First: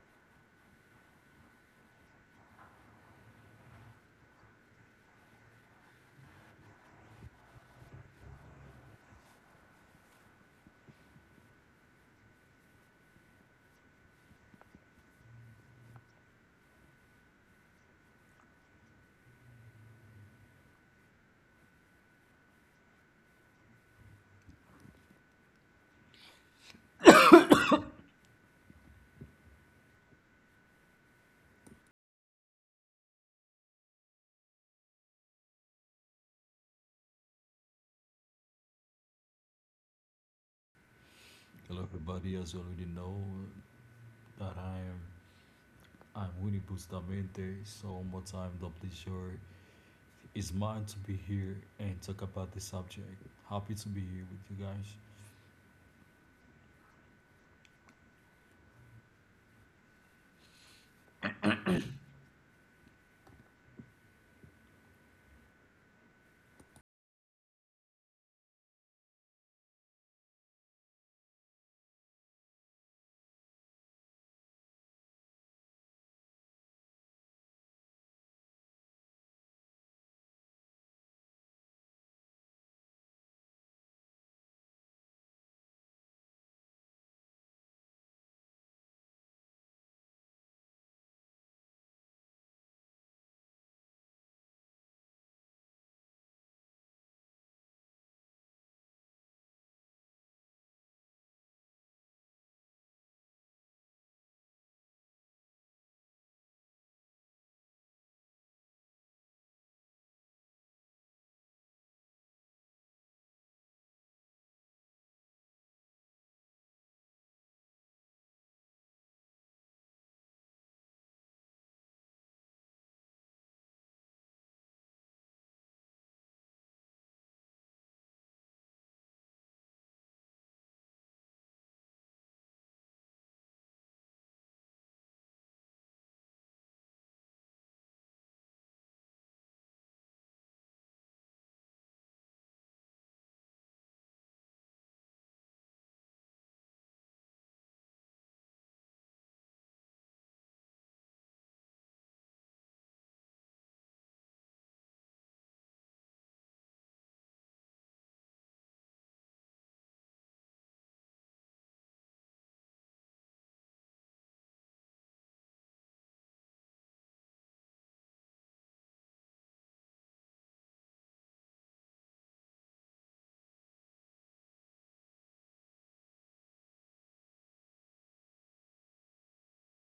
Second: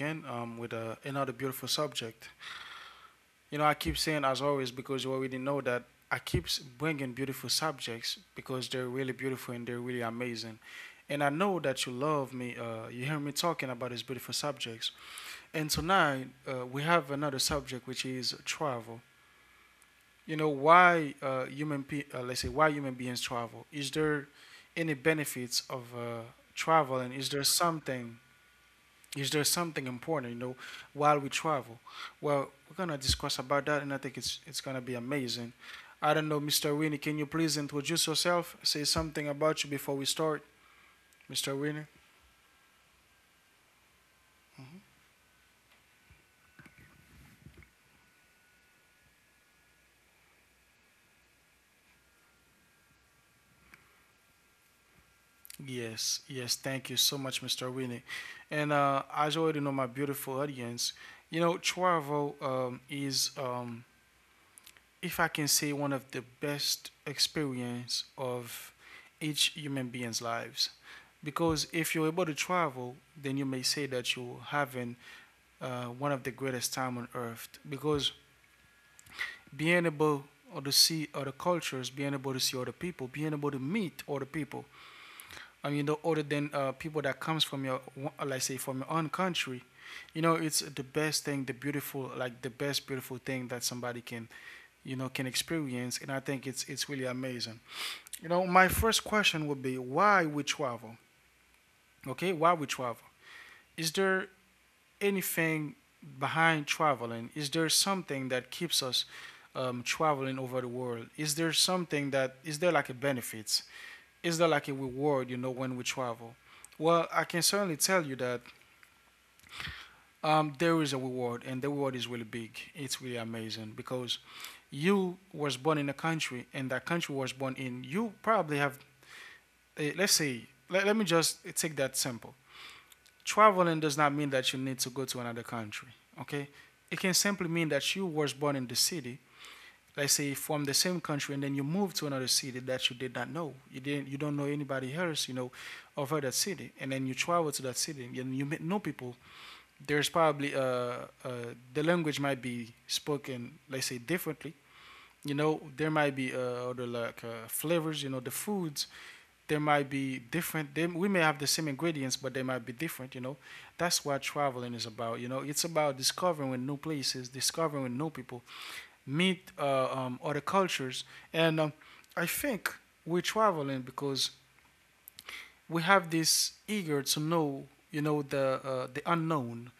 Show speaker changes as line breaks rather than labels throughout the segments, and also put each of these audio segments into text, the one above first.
again with another beautiful subject. You know, I keep saying, as always, because you already know that I keep bringing beautiful subjects because they're really beautiful and they're really amazing. And I know that you love me. You hear me talking about these beautiful subjects. And tonight, we have another subject, which is travel. You know, why let's say, why human beings travel? Is there any benefits of travel, and is there something is there something important, you know, while we travel? Well, we're gonna discuss about that, and I think it's gonna be amazing. I don't know, Mr. Winnie, can you please introduce yourself? Say something about you before we start, Mr.
Hello
Winnie.
everybody, as you already know that I'm Winnie Bustamante. So one more time, the pleasure is mine to be here and talk about this subject. Happy to be here with you guys.
Yes, yes, thank you so much, Mr. Winnie. And as you already know, my beautiful audience, you know, travel is if I can say, one of the best experience of each human being's lives. Because if you're able to travel, then you may say that you're having one of the greatest time on earth. Because being able to see other cultures, being able to see other people, being able to meet other people. I mean, other than people that comes from like say, from your own country, you know, it's the best thing, the beautiful, like the best beautiful thing that somebody can, you know, can experience, and I think it's really amazing. You know, my first question would be, why we travel? Okay, why we travel? Is there anything behind traveling? Is there something that keeps us traveling over the world? Is there something, that is there like a benefit? Is there like a reward, you know, when we travel? Well, I can certainly tell you that there is a reward, and the reward is really big. It's really amazing because you was born in a country, and that country was born in. You probably have, let's say, let me just take that simple. Traveling does not mean that you need to go to another country. Okay, it can simply mean that you was born in the city. Let's say from the same country, and then you move to another city that you did not know. You don't know anybody else, you know, over that city, and then you travel to that city, and you meet new people. There's probably the language might be spoken, let's say, differently. You know, there might be other, like, flavors. You know, the foods there might be different. We may have the same ingredients, but they might be different. You know, that's what traveling is about. You know, it's about discovering with new places, discovering with new people, meet other cultures, and I think we're traveling because we have this eager to know. You know, the unknown.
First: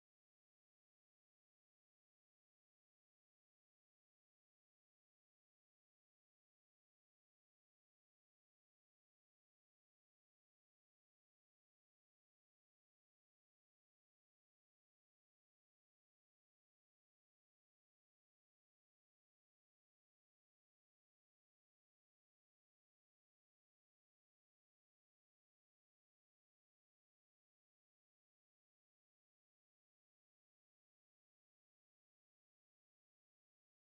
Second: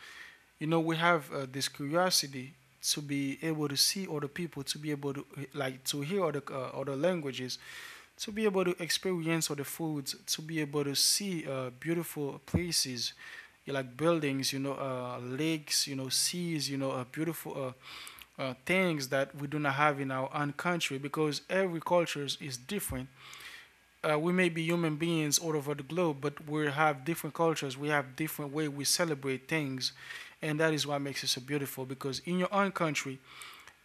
You know, we have this curiosity to be able to see other people, to be able to like, to hear other other languages, to be able to experience other foods, to be able to see beautiful places like buildings, you know, lakes, you know, seas, you know, beautiful things that we do not have in our own country, because every culture is different. We may be human beings all over the globe, but we have different cultures. We have different way we celebrate things, and that is what makes it so beautiful. Because in your own country,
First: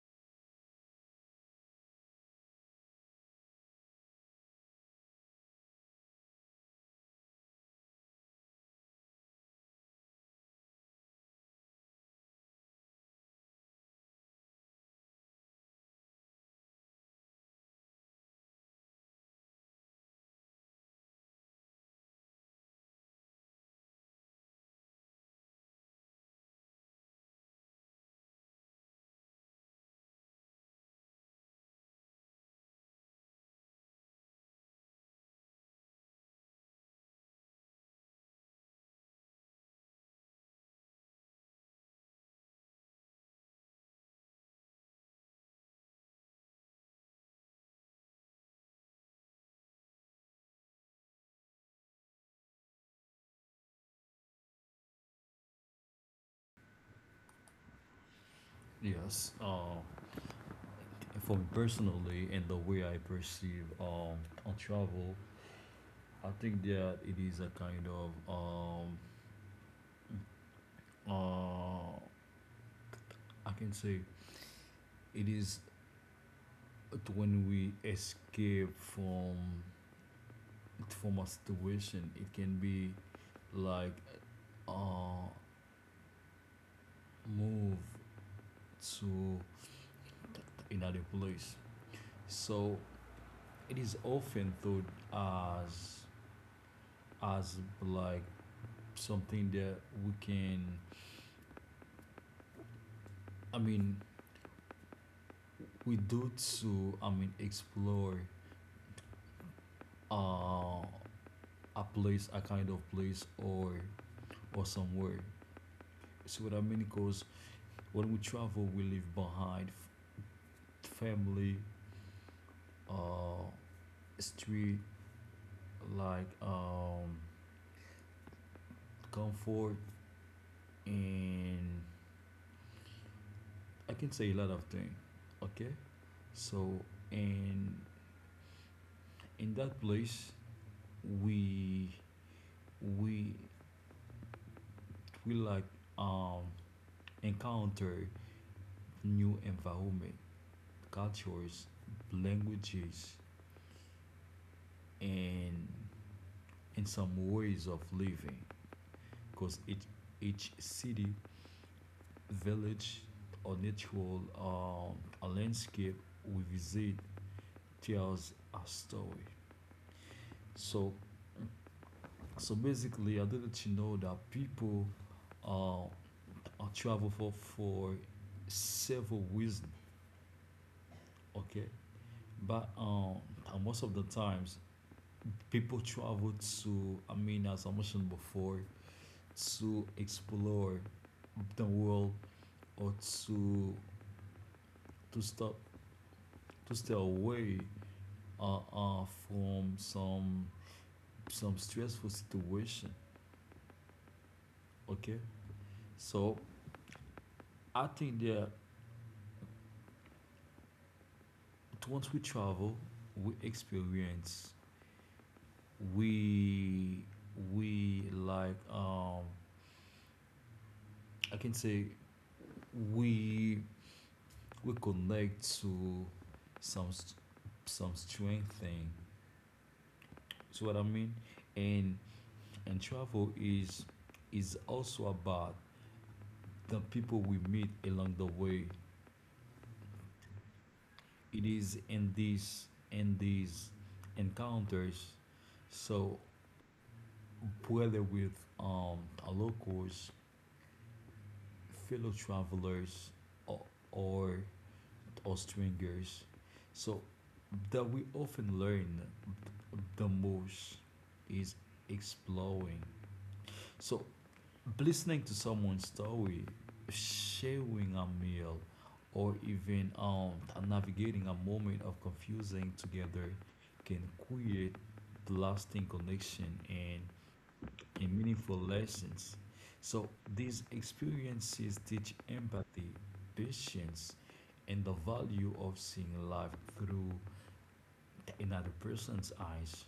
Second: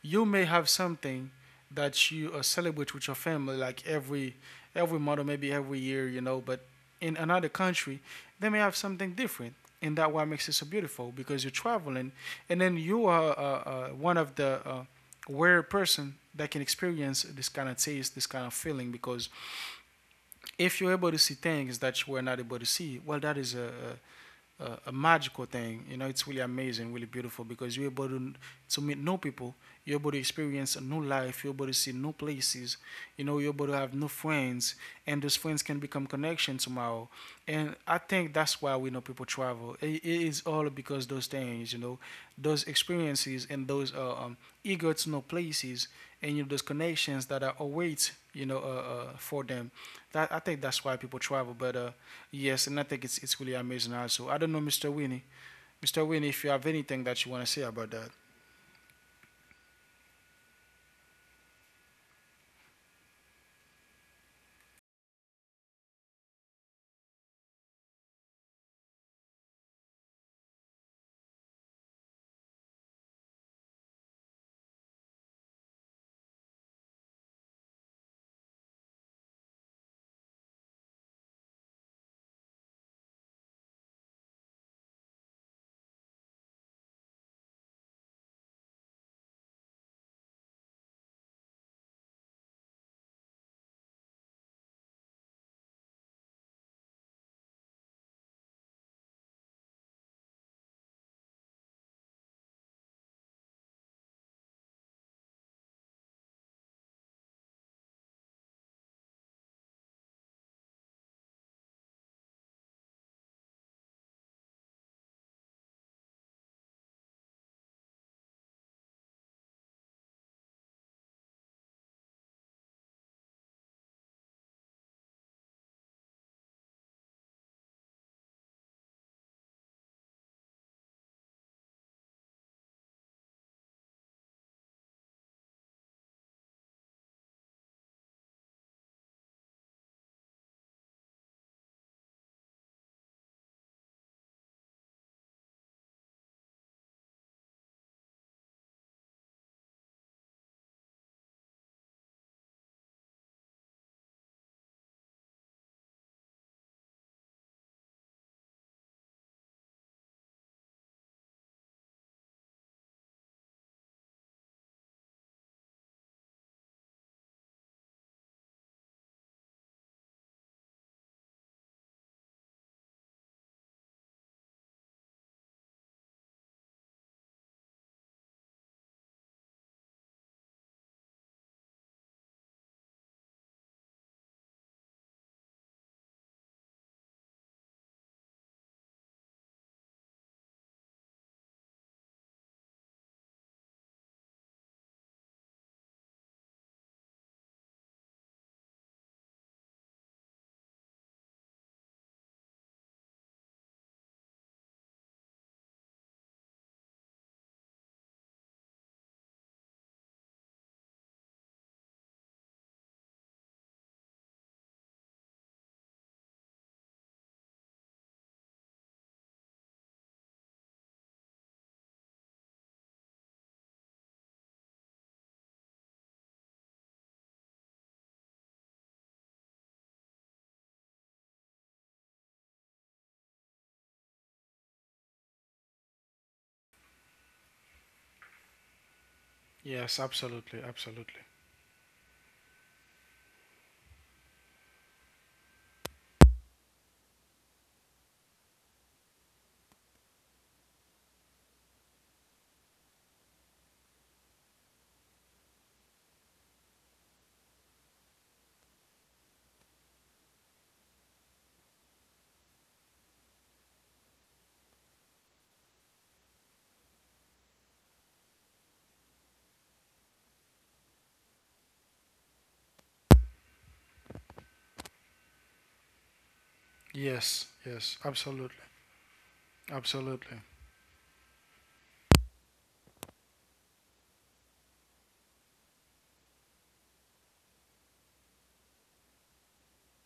you may have something that you celebrate with your family, like every month, or maybe every year, you know. But in another country, they may have something different, and that what makes it so beautiful. Because you're traveling, and then you are one of the rare person that can experience this kind of taste, this kind of feeling, because if you're able to see things that you were not able to see, well, that is a magical thing. You know, it's really amazing, really beautiful because you're able to meet new people. You're able to experience a new life. You're able to see new places. You know, you're able to have new friends, and those friends can become connections tomorrow. And I think that's why we know people travel. It is all because those things, you know, those experiences and those eager to know places, and you know, those connections that are await, you know, for them. That I think that's why people travel. But yes, and I think it's really amazing also. I don't know, Mr. Winnie. Mr. Winnie, if you have anything that you want to say about that.
Yes. For me personally, and the way I perceive on travel, I think that it is a kind of uh I can say it is when we escape from a situation. It can be like move to another place. So it is often thought as as like something that we can I mean we do to I mean explore uh, a place a kind of place or somewhere. See what I mean? Because when we travel we leave behind family, uh street like comfort and I can say a lot of things. Okay, so and in that place we we we like um encounter new environment, cultures, languages, and and some ways of living. Because each city, village, or natural a landscape we visit tells a story. So So basically, I didn't you know that people uh, travel for several reasons. Okay, but and most of the times people travel to. I mean, as I mentioned before, to explore the world or to to stop to stay away from some stressful situation. Okay, so I think there once we travel, we experience, we we like I can say we we connect to some st- some strange thing. See what I mean? And and travel is also about the people we meet along the way.
Yes, absolutely, absolutely.
It is in these encounters. So whether with locals fellow travelers or, or or strangers so that we often learn the most is exploring so listening to someone's story sharing a meal or even navigating a moment of confusing together can create lasting connection
Yes, yes,
and
absolutely,
meaningful lessons. So
absolutely.
these experiences teach empathy, patience, and the value of seeing life through another person's eyes.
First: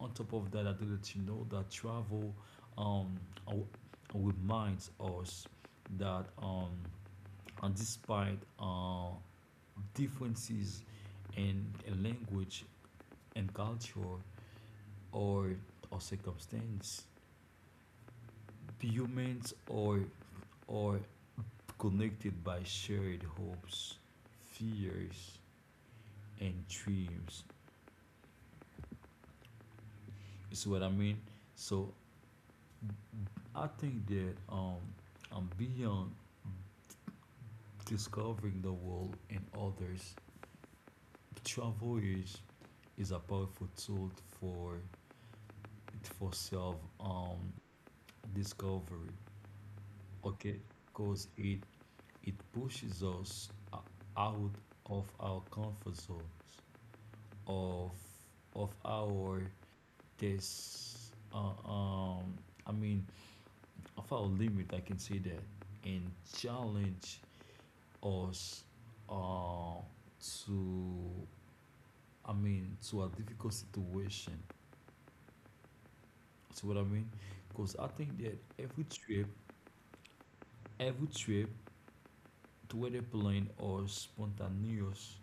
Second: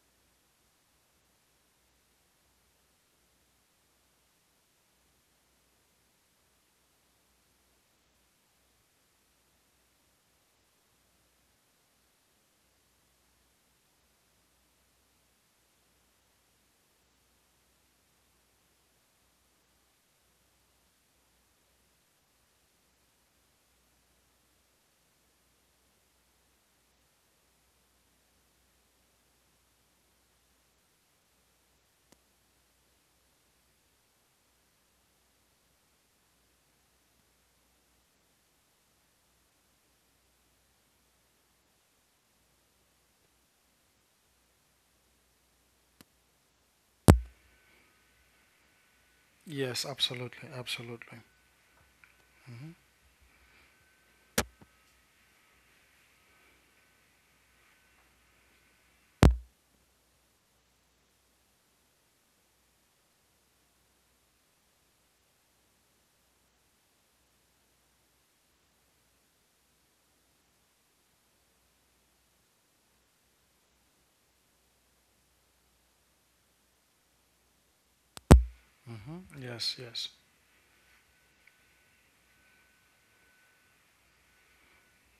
On top of that, I do let you know that travel um, reminds us that and despite differences in language and culture or or circumstance, humans are connected by shared hopes, fears, and dreams. You see what I mean? So I think that beyond discovering the world and others, travel is a powerful tool for for self discovery.
Yes, absolutely,
Okay,
absolutely.
because it
Hmm.
pushes us out of our comfort zones of of our there's I mean of our limit I can say that and challenge us uh to I mean to a difficult situation see what I mean because I think that every
Hmm.
trip
Yes, yes,
every trip whether plain or spontaneous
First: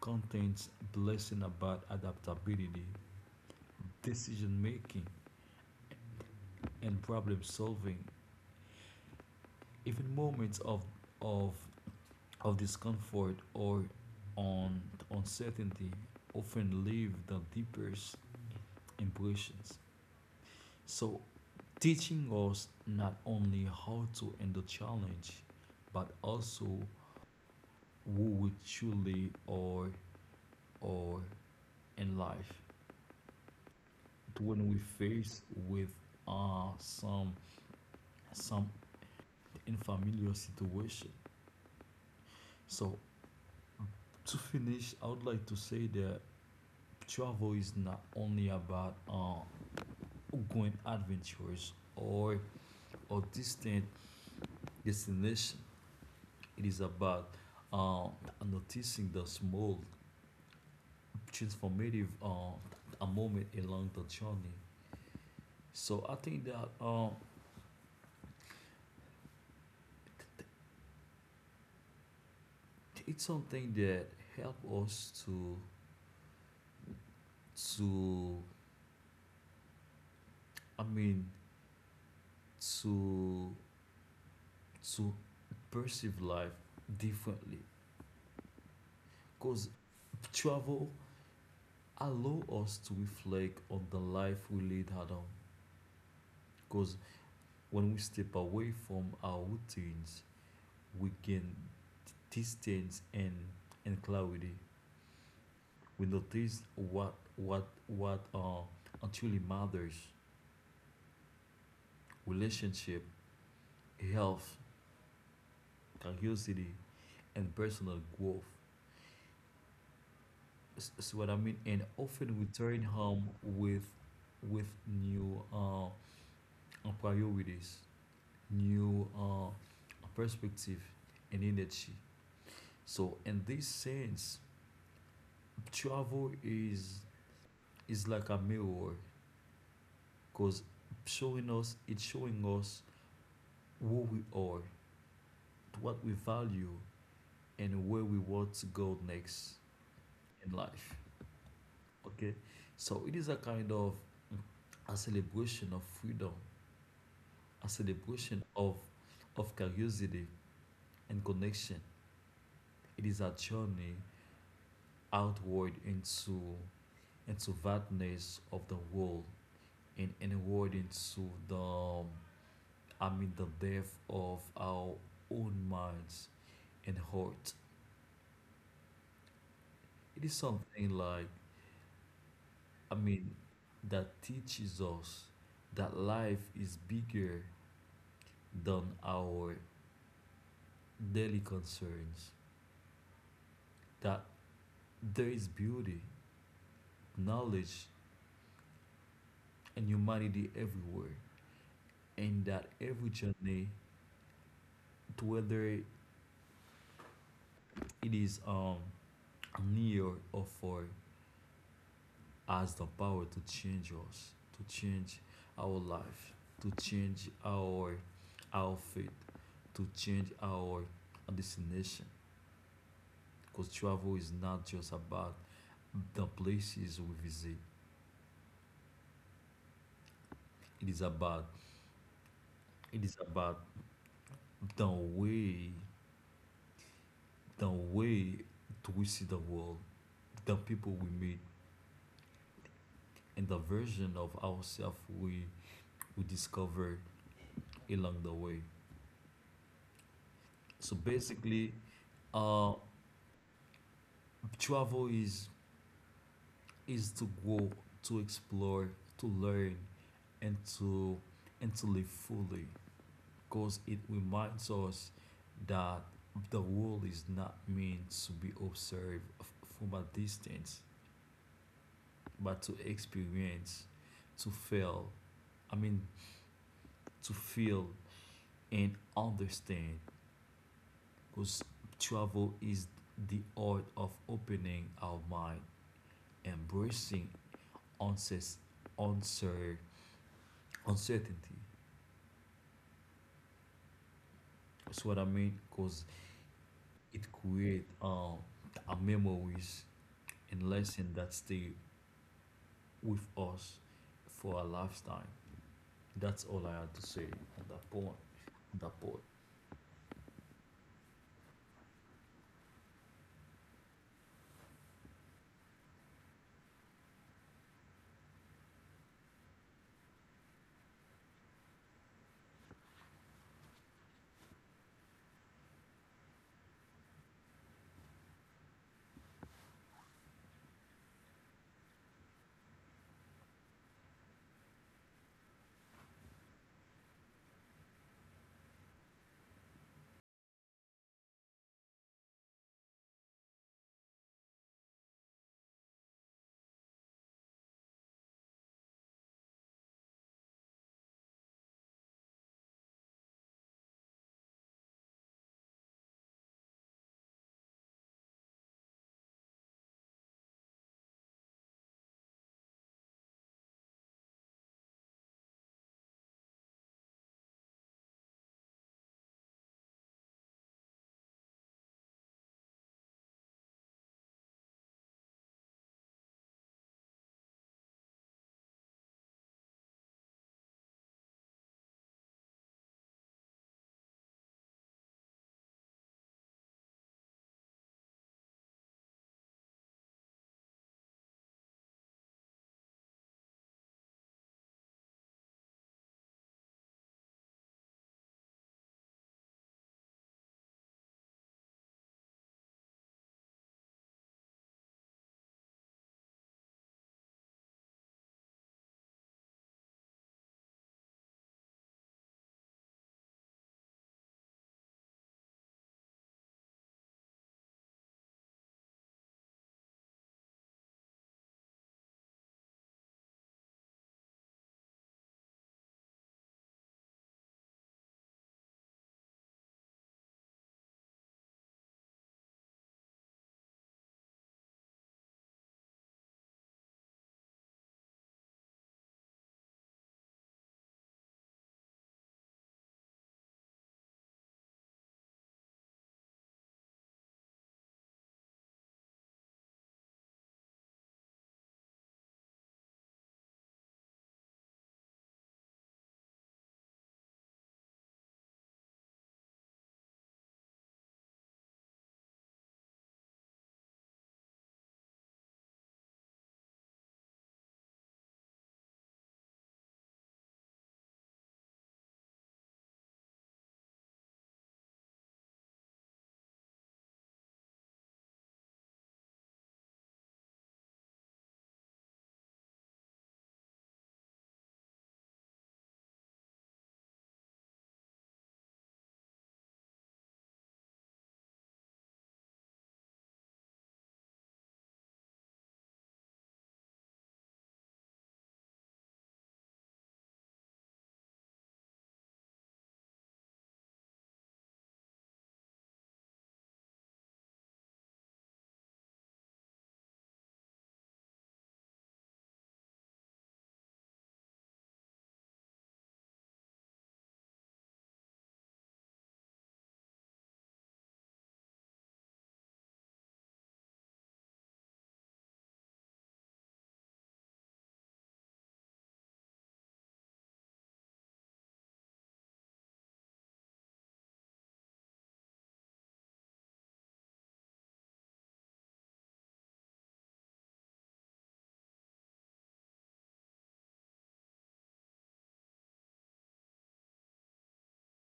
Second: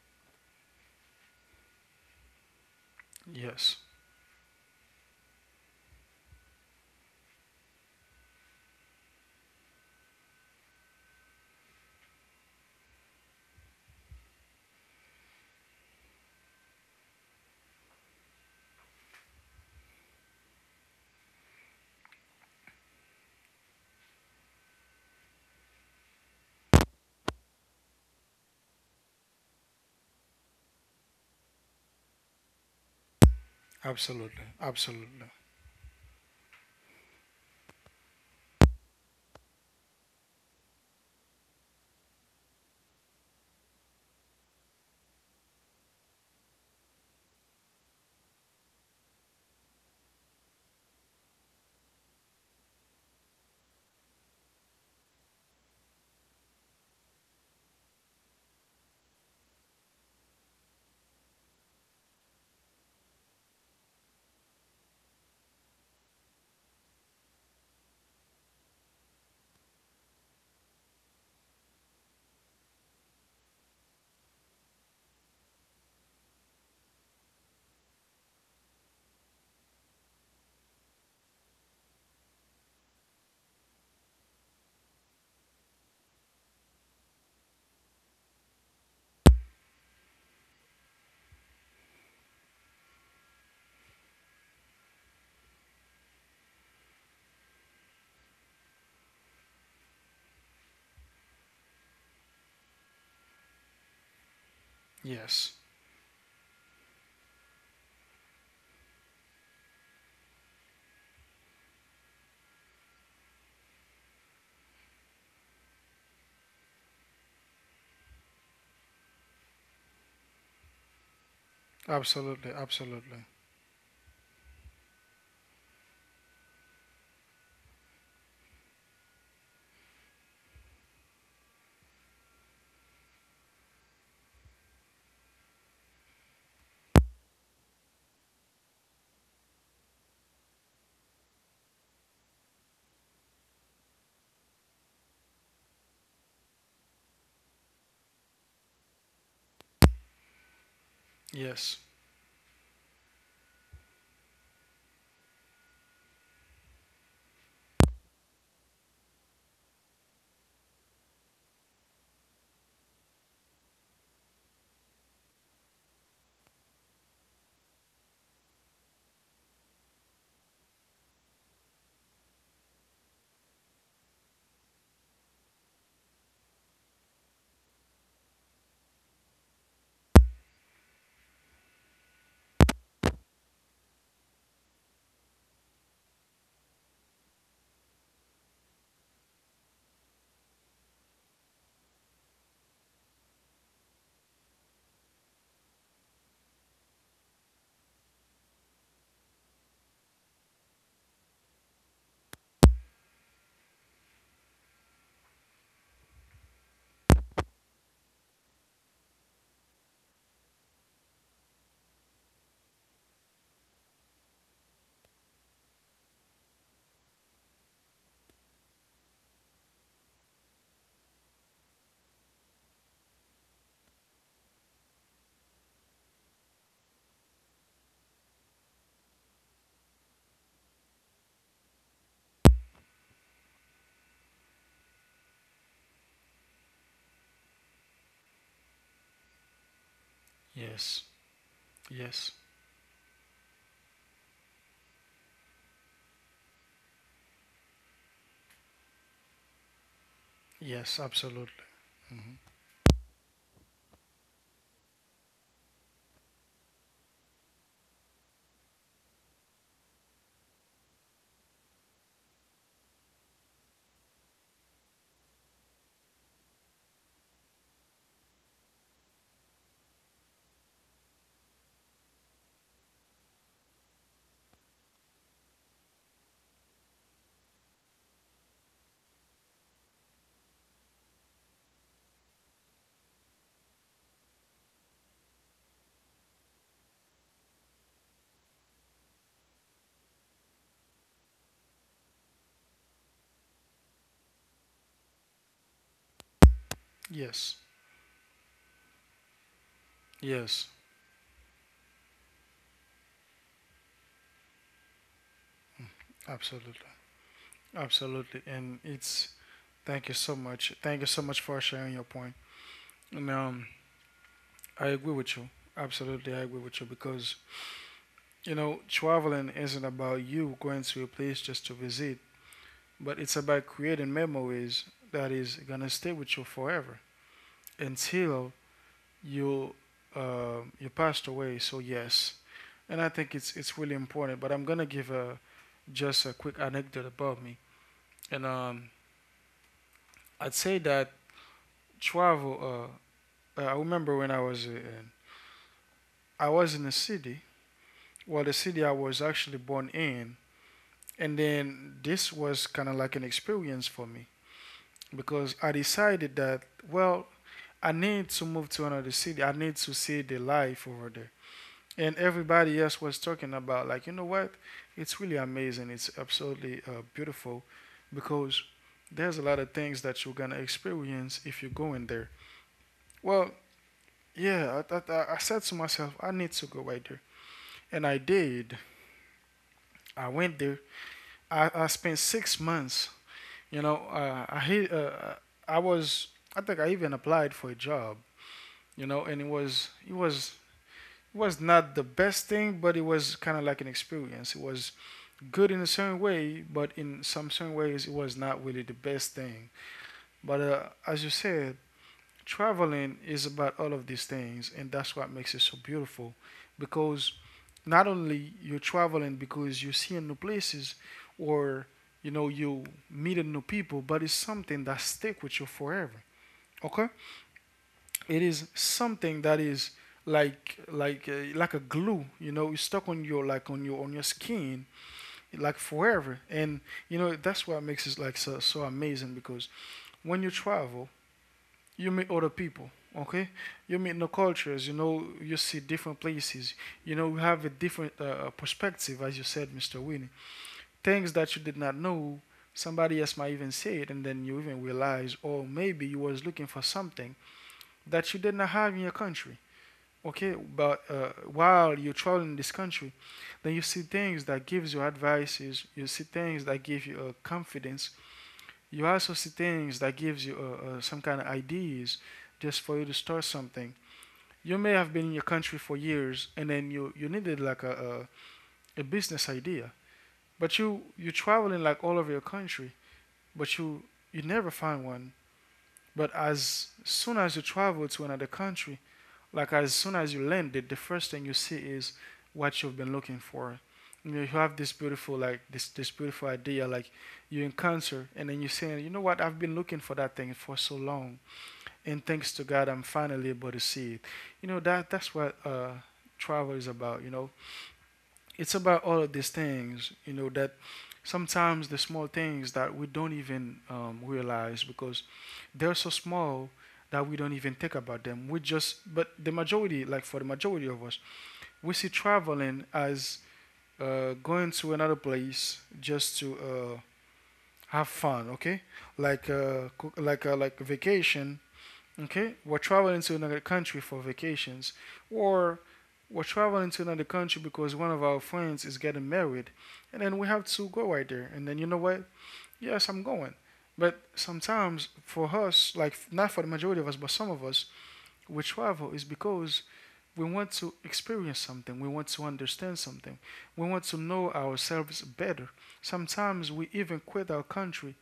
contains blessing about adaptability
yes,
decision making and problem solving even moments of of of discomfort or on uncertainty often leave the deepest impressions. So, teaching us not only how to handle challenge, but also who we truly are in life.
absolutely,
When we
absolutely.
face with uh, some some unfamiliar situation. So to finish, I would like to say that travel is not only about outgoing adventures or distant destination. It is about uh, noticing the small transformative a moment along the journey. So I think that um, it's something that help us to to I mean to to perceive life differently. Cause travel allow us to reflect on the life we lead at home. When we step away from our routines, we gain distance and clarity.
Yes,
We notice what truly matters: relationship, health, curiosity, and personal growth. So what I mean, and often
absolutely,
return
absolutely.
home with new priorities, new perspective, and energy. So in this sense, travel is like a mirror because showing us it's showing us who we are what we value and where we want to go next in life.
Yes,
Okay, so it is a kind of a celebration of freedom a celebration of curiosity and connection. It is a journey outward into vastness of the world and inward into the amid the depth of our own minds and hearts. It is something like, I mean, that teaches us that life is bigger than our daily concerns, that there is beauty, knowledge, and humanity everywhere, and that every journey, whether it is near or far, has the power to change us, to change our life, to change our faith, to change our destination. Because travel is not just about the places we visit. It is about it is about the way the way to we see the world, the people
yes,
we meet,
yes,
and the version of ourselves we discover along the way. So
yes, absolutely.
basically,
Hmm.
uh, travel is to go to explore to learn and to and to live fully because it reminds us that the world is not meant to be observed from a distance but to experience to feel I mean to feel and understand because travel is the art of opening our mind embracing unses- uncertain uncertainty. That's what I mean, because it
Yes,
creates our memories and
yes,
lessons that stay with us for a lifetime. That's all
absolutely,
I had to say on that point.
absolutely.
On
And
that point.
it's Thank you so much. Thank you so much for sharing your point. And I agree with you. Absolutely, I agree with you because, you know, traveling isn't about you going to a place just to visit, but it's about creating memories that is going to stay with you forever until you, you passed away. So yes, and I think it's really important. But I'm gonna give a just a quick anecdote about me, and I'd say that travel. I remember when I was in a city. Well, the city I was actually born in, and then this was kind of like an experience for me because I decided that, well, I need to move to another city. I need to see the life over there. And everybody else was talking about, like, you know what, it's really amazing. It's absolutely beautiful because there's a lot of things that you're gonna experience if you go in there. Well, yeah, I said to myself, I need to go right there, and I did. I went there, I spent 6 months. You know, I was, I think I even applied for a job. You know, and it was not the best thing, but it was kind of like an experience. It was good in a certain way, but in some certain ways, it was not really the best thing. But as you said, traveling is about all of these things, and that's what makes it so beautiful, because not only you're traveling because you're seeing new places or, you know, you meeting new people, but it's something that stick with you forever. Okay, it is something that is like a glue, you know, it's stuck on your, like, on your skin, like, forever. And you know, that's what makes it like so, so amazing, because when you travel, you meet other people. Okay, you meet new cultures, you know, you see different places, you know, you have a different perspective, as you said, Mr. Winnie. Things that you did not know, somebody else might even say it, and then you even realize, or maybe you was looking for something that you did not have in your country. Okay, but while you're traveling this country, then you see things that gives you advices, you see things that give you confidence, you also see things that gives you some kind of ideas just for you to start something. You may have been in your country for years, and then you needed like a business idea, but you traveling like all over your country, but you never find one. But as soon as you travel to another country, like as soon as you land it, the first thing you see is what you've been looking for. You know, you have this beautiful, like, this beautiful idea, like, you encounter, and then you say, you know what, I've been looking for that thing for so long, and thanks to God, I'm finally able to see it. You know, that's what travel is about. You know, it's about all of these things, you know, that sometimes the small things that we don't even realize, because they're so small that we don't even think about them. We just, but the majority, like for the majority of us, we see traveling as going to another place just to have fun, okay? Like, co- like a vacation. Okay, we're traveling to another country for vacations, or we're traveling to another country because one of our friends is getting married, and then we have to go right there. And then you know what? Yes, I'm going. But sometimes for us, like not for the majority of us, but some of us, we travel is because we want to experience something, we want to understand something, we want to know ourselves better. Sometimes we even quit our country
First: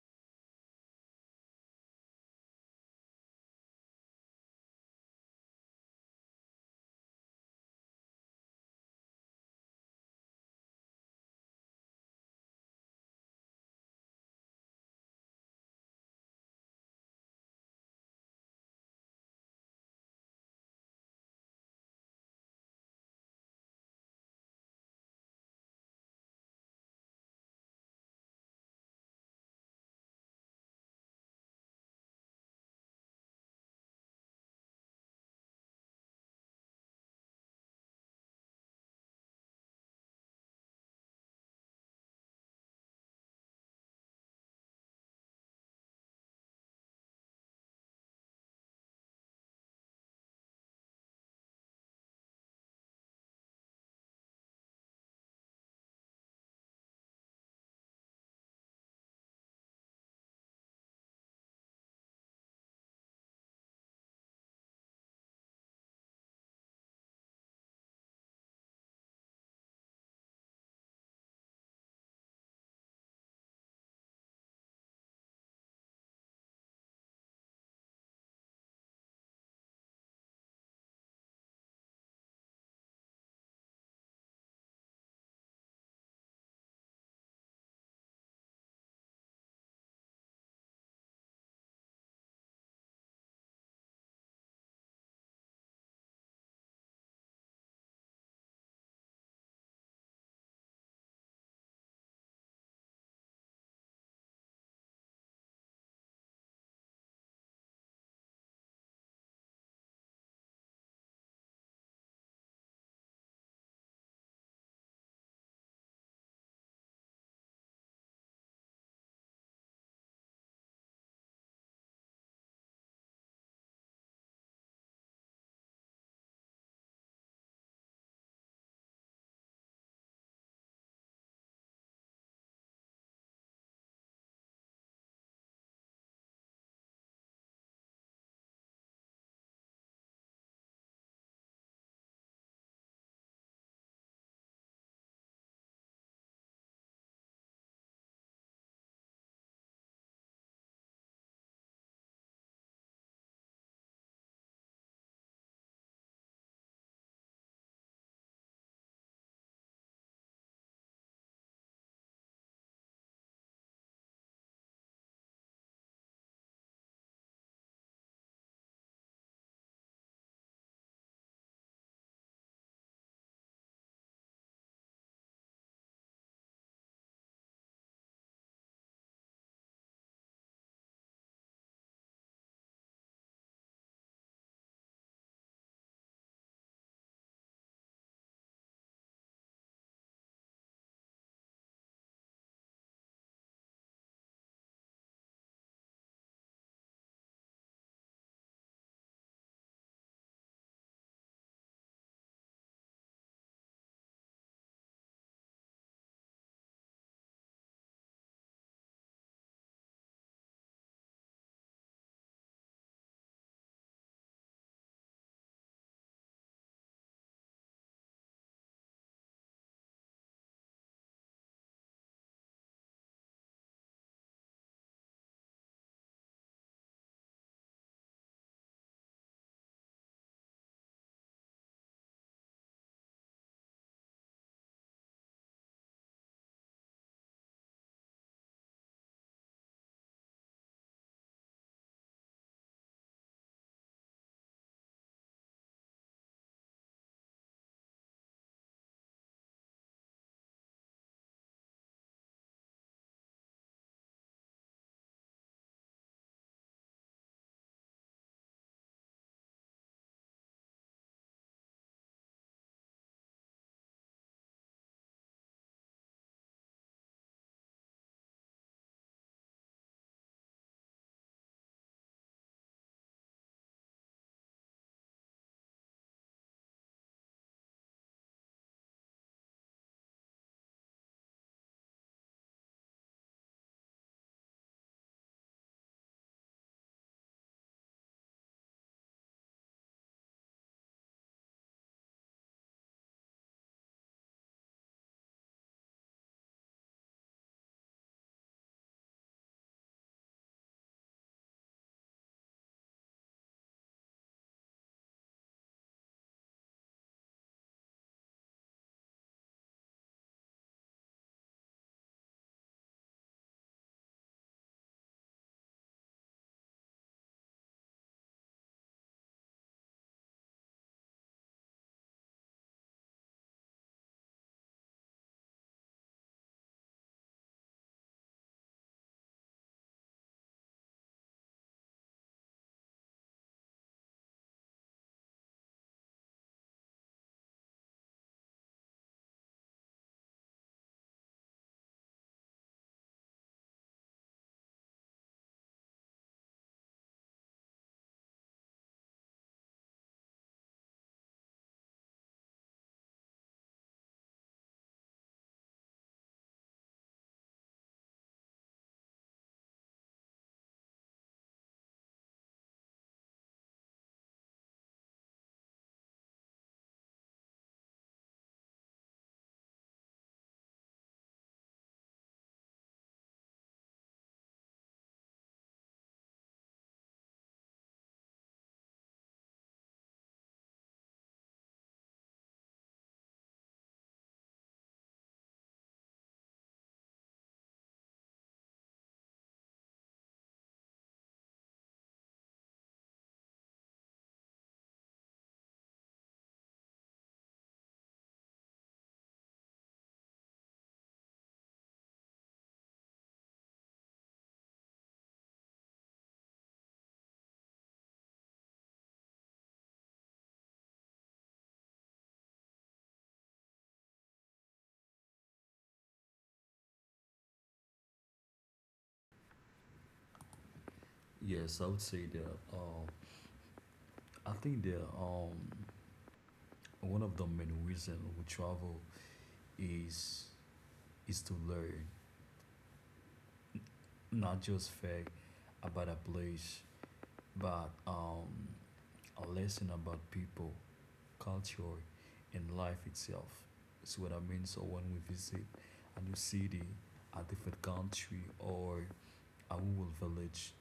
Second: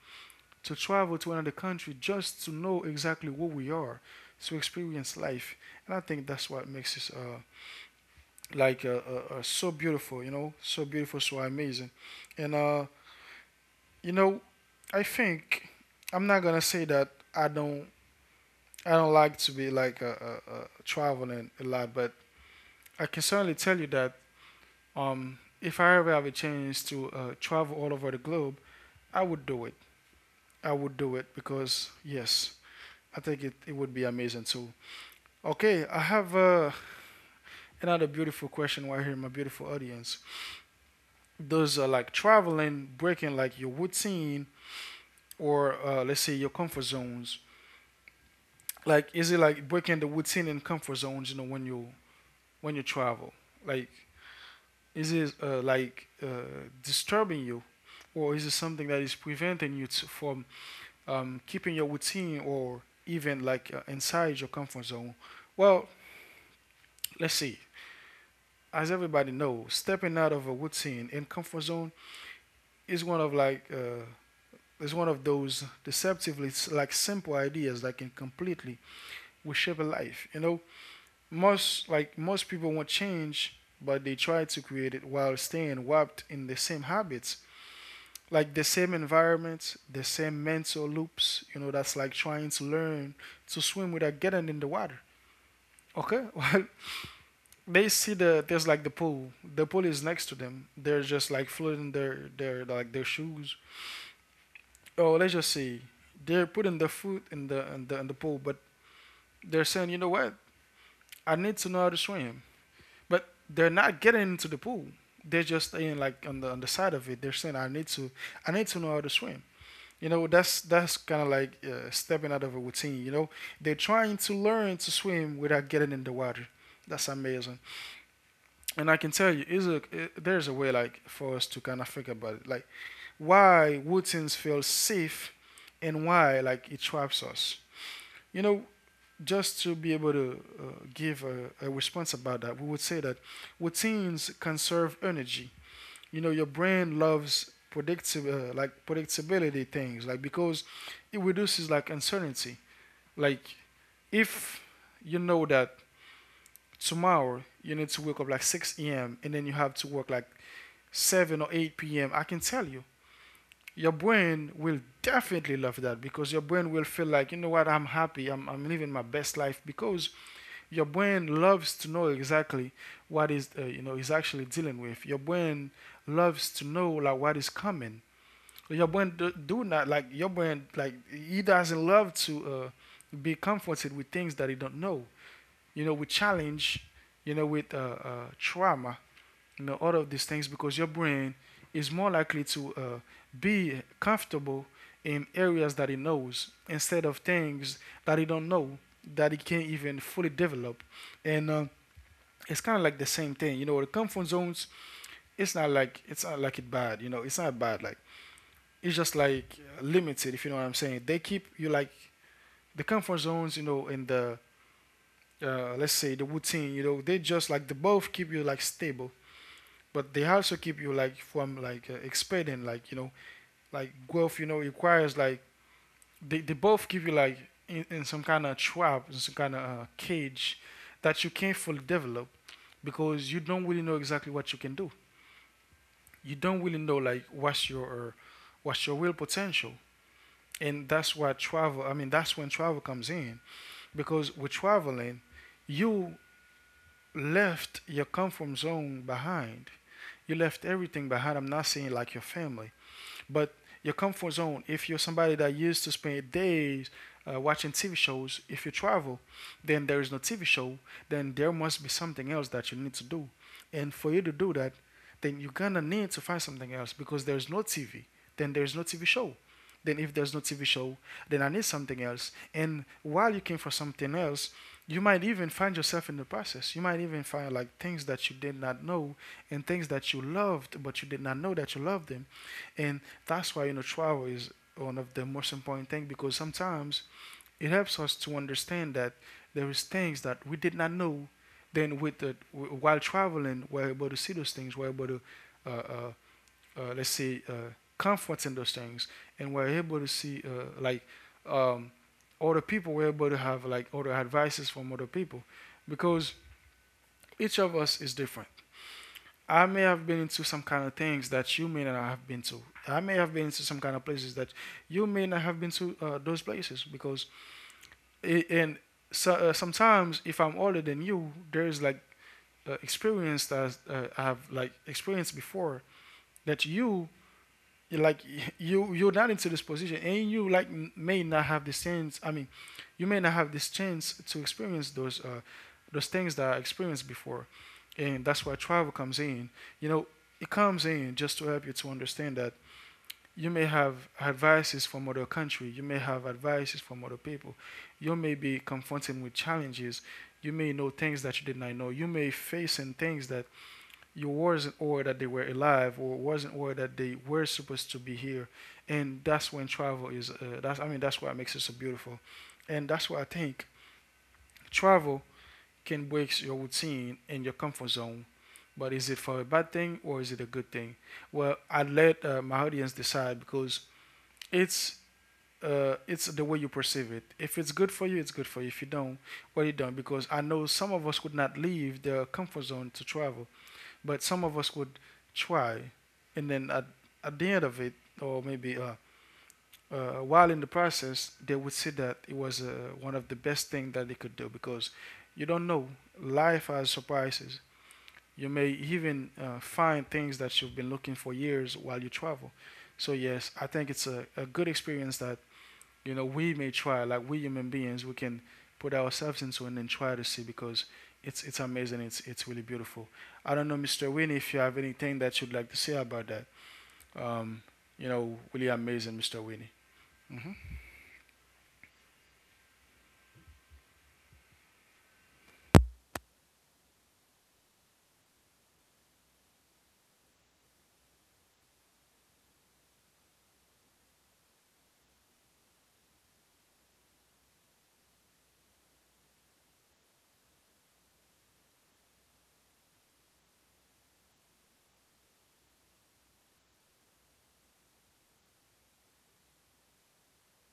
to travel to another country just to know exactly who we are, to experience life. And I think that's what makes us so beautiful, you know, so beautiful, so amazing. And uh, you know, I think I'm not gonna say that I don't I don't like to be traveling a lot, but I can certainly tell you that if I ever have a chance to travel all over the globe, I would do it. I would do it because yes, I think it would be amazing too. Okay, I have another beautiful question right here, my beautiful audience. Does like traveling breaking like your routine or let's say your comfort zones? Like, is it like breaking the routine and comfort zones? You know, when you travel, like, is it disturbing you, or is it something that is preventing you to, from keeping your routine or even inside your comfort zone? Well, let's see. As everybody knows, stepping out of a routine and comfort zone is one of like uh, is one of those deceptively like simple ideas that can completely reshape a life. You know, most people want change, but they try to create it while staying warped in the same habits, like the same environment, the same mental loops. You know, that's like trying to learn to swim without getting in the water. Okay, well, they see the there's like the pool. The pool is next to them. They're just like floating their shoes oh, let's just say they're putting the foot in the pool, but they're saying, you know what, I need to know how to swim, but they're not getting into the pool. They're just staying like on the side of it. They're saying, I need to know how to swim. You know, that's kind of like stepping out of a routine. You know, they're trying to learn to swim without getting in the water. That's amazing, and I can tell you, there's a way like for us to kind of think about it, like why routines feel safe, and why like it traps us. You know, just to be able to give a response about that, we would say that routines conserve energy. You know, your brain loves predictable, like predictability things, like because it reduces like uncertainty. Like if you know that tomorrow you need to wake up like 6 a.m. and then you have to work like 7 or 8 p.m., I can tell you, your brain will definitely love that because your brain will feel like, you know what, I'm living my best life because your brain loves to know exactly what is is actually dealing with your brain loves to know like what is coming, your brain do not like, your brain like he doesn't love to be comforted with things that he don't know, you know, with challenge, you know, with trauma, you know, all of these things because your brain is more likely to be comfortable in areas that it knows instead of things that it don't know, that it can't even fully develop. And it's kind of like the same thing, you know. The comfort zones, it's not like it bad, you know. It's not bad. Like it's just like limited, if you know what I'm saying. They keep you like the comfort zones, you know, in the, let's say the routine, you know, they just like the both keep you like stable, but they also keep you like from expanding, like, you know, like growth, you know, requires like, they both keep you like in some kind of trap, in some kind of cage that you can't fully develop because you don't really know exactly what you can do, you don't really know like what's your real potential. And that's why travel I mean that's when travel comes in, because with traveling you left your comfort zone behind, you left everything behind, I'm not saying like your family. But your comfort zone, if you're somebody that used to spend days watching TV shows, if you travel, then there is no TV show, then there must be something else that you need to do. And for you to do that, then you're gonna need to find something else because there's no TV, then there's no TV show. Then if there's no TV show, then I need something else. And while you're looking for something else, you might even find yourself in the process. You might even find like things that you did not know, and things that you loved, but you did not know that you loved them. And that's why, you know, travel is one of the most important things because sometimes it helps us to understand that there is things that we did not know. Then with the while traveling, we're able to see those things. We're able to, uh, uh, let's say, comfort in those things, and we're able to see um, other people. We're able to have like other advices from other people because each of us is different. I may have been into some kind of things that you may not have been to. I may have been into some kind of places that you may not have been to those places because I and so, sometimes if I'm older than you, there's like experience that I have like experienced before that you like you're not into this position and you like may not have the sense I mean you may not have this chance to experience those things that I experienced before. And that's why travel comes in, you know, it comes in just to help you to understand that you may have advices from other country, you may have advices from other people, you may be confronted with challenges, you may know things that you did not know, you may face in things that you wasn't aware that they were alive or wasn't aware that they were supposed to be here. And that's when travel is that's I mean that's what makes it so beautiful. And that's why I think travel can break your routine and your comfort zone, but is it for a bad thing or is it a good thing? Well, I let my audience decide because it's it's the way you perceive it. If it's good for you, it's good for you. If you don't, well, you don't. Because I know some of us could not leave their comfort zone to travel. But some of us would try, and then at the end of it, or maybe while in the process, they would say that it was one of the best things that they could do because you don't know. Life has surprises. You may even find things that you've been looking for years while you travel. So yes, I think it's a good experience that, you know, we may try, like we human beings, we can put ourselves into and then try to see because it's amazing. It's really beautiful. I don't know, Mr. Winnie, if you have anything that you'd like to say about that. Um, you know, really amazing, Mr. Winnie.
Yes, I would say that I think that one of the main reasons we travel is is to learn, not just fact about a place, but a lesson about people culture and life itself. See what I mean? So when we visit a new city, a different country, or a rural village,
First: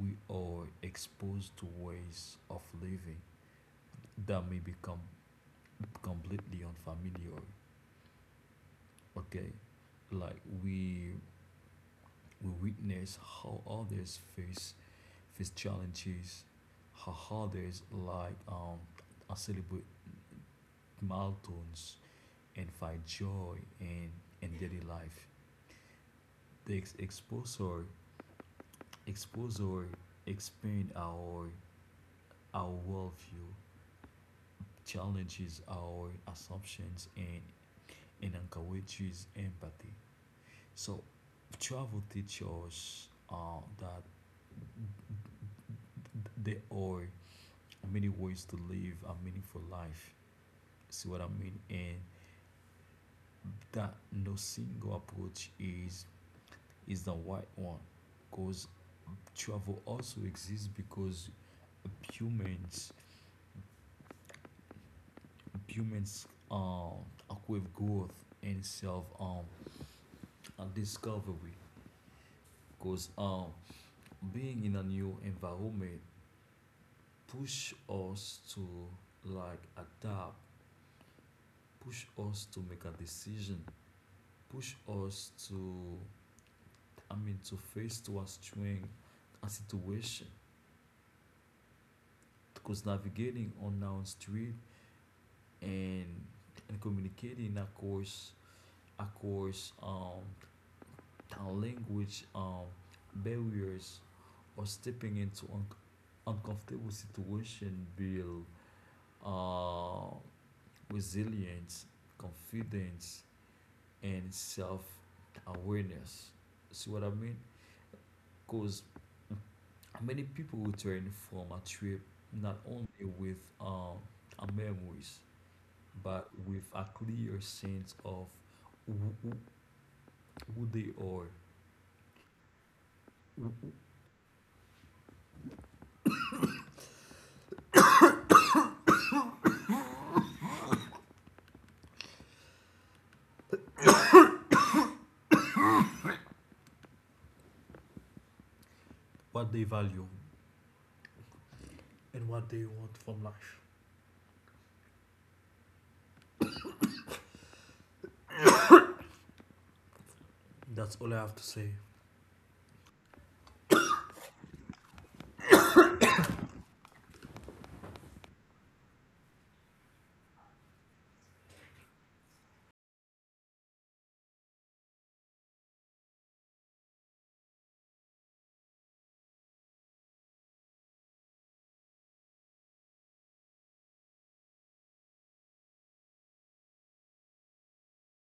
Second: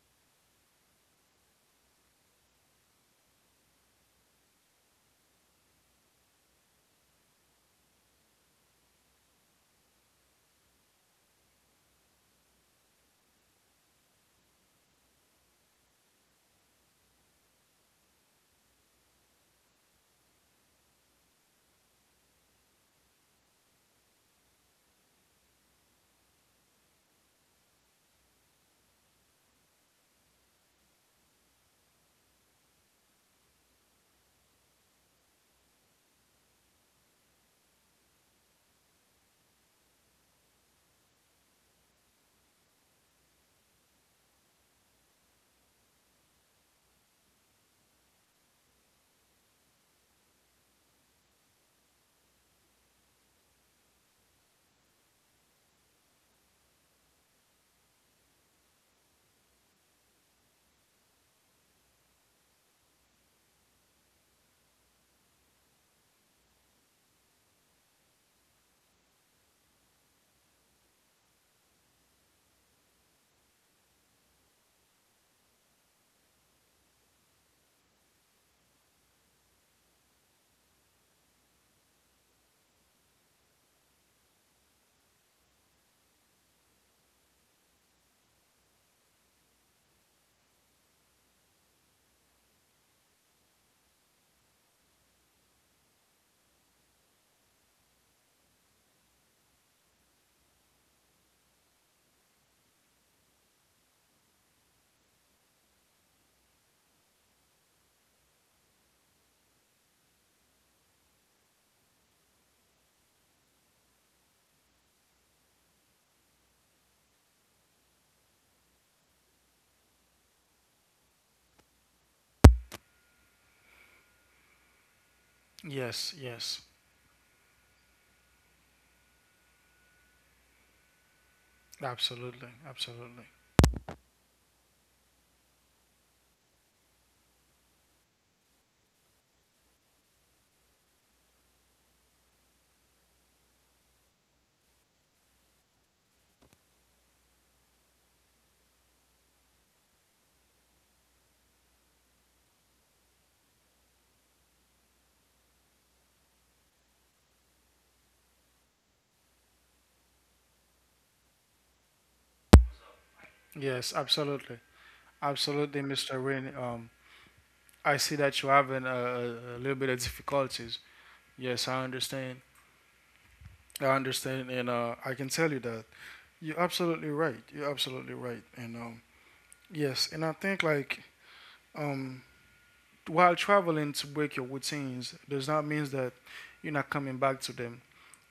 we are exposed to ways of living that may become completely unfamiliar. Okay, like we witness how others face challenges, how others like celebrate milestones and find joy in daily life. The exposure expand our worldview, challenges our assumptions, and encourages empathy. So, travel teaches us that there are many ways to live a meaningful life. See what I mean? And that no single approach is the right one, because travel also exists because humans humans crave growth and self and discovery. Because being in a new environment push us to like adapt, push us to make a decision, push us to I mean to face to a string a situation. Because navigating unknown street and and communicating in a course across language barriers or stepping into uncomfortable situation build uh, resilience, confidence, and self-awareness. See what I mean? Because many people return from a trip not only with memories,
Yes,
but with
yes,
a clear sense of who they are,
absolutely, absolutely.
what they value, and what they want from life. That's all I have to say.
Yes, absolutely, absolutely, Mr. Winnie. I see that you're having a little bit of difficulties. Yes, I understand. I understand, and I can tell you that you're absolutely right. You're absolutely right, and yes, and I think like um, while traveling to break your routines does not mean that you're not coming back to them,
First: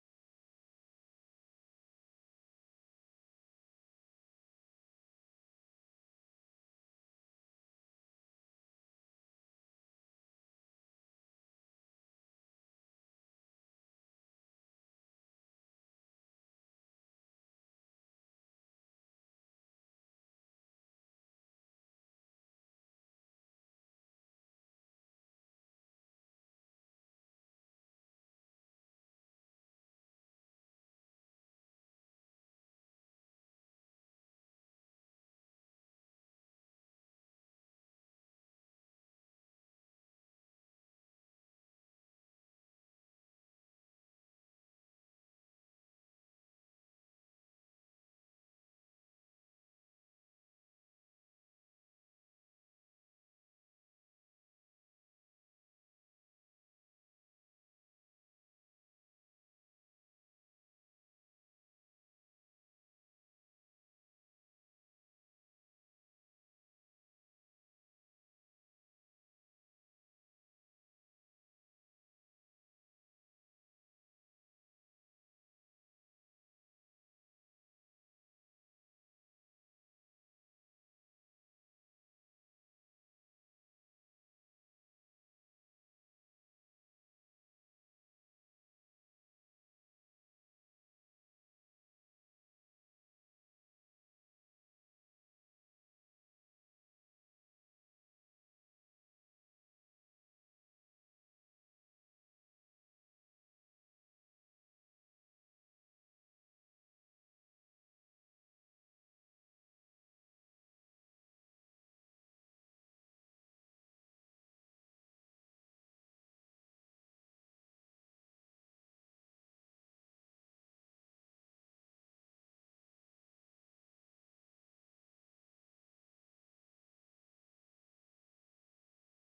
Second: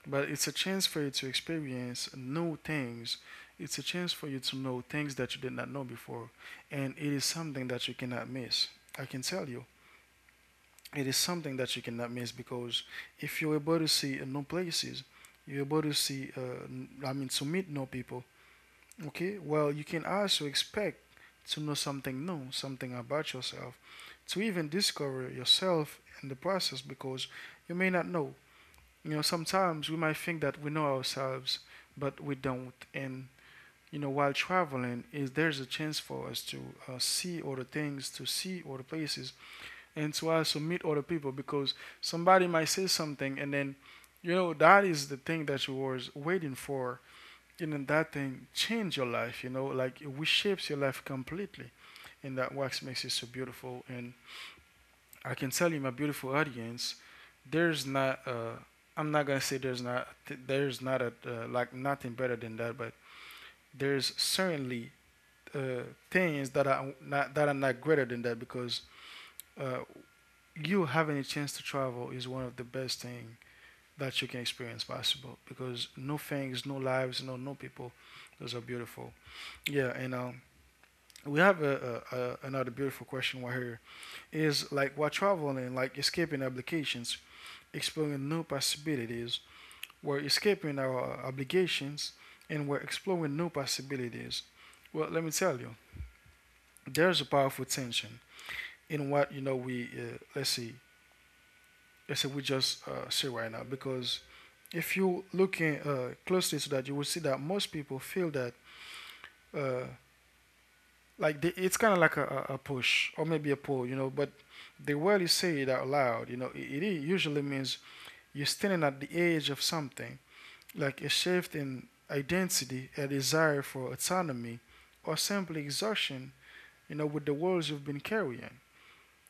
but it's a chance for you to experience new things. It's a chance for you to know things that you did not know before, and it is something that you cannot miss. I can tell you, it is something that you cannot miss because if you're able to see new places, you're able to see, to meet new people, okay, well, you can also expect to know something new, something about yourself, to even discover yourself in the process because you may not know. You know, sometimes we might think that we know ourselves, but we don't. And, you know, while traveling, is there's a chance for us to see other things, to see other places, and to also meet other people because somebody might say something and then, you know, that is the thing that you was waiting for, and then that thing change your life, you know, like it reshapes your life completely. And that wax makes it so beautiful. And I can tell you, my beautiful audience, there's not I'm not gonna say there's not a like nothing better than that, but there's certainly uh, things that are not greater than that, because uh, you having a chance to travel is one of the best thing that you can experience possible, because no things, no lives, no people, those are beautiful. Yeah. And we have another beautiful question right here, is like while traveling, like escaping obligations, exploring new possibilities. We're escaping our obligations and we're exploring new possibilities. Well, let me tell you, there's a powerful tension in what, you know, we let's see, let's say we just see right now. Because if you looking closely to that, you will see that most people feel that uh, it's kind of like a push or maybe a pull, you know. But the word you say it out loud, you know, it usually means you're standing at the edge of something, like a shift in identity, a desire for autonomy, or simply exhaustion, you know, with the worlds you've been carrying.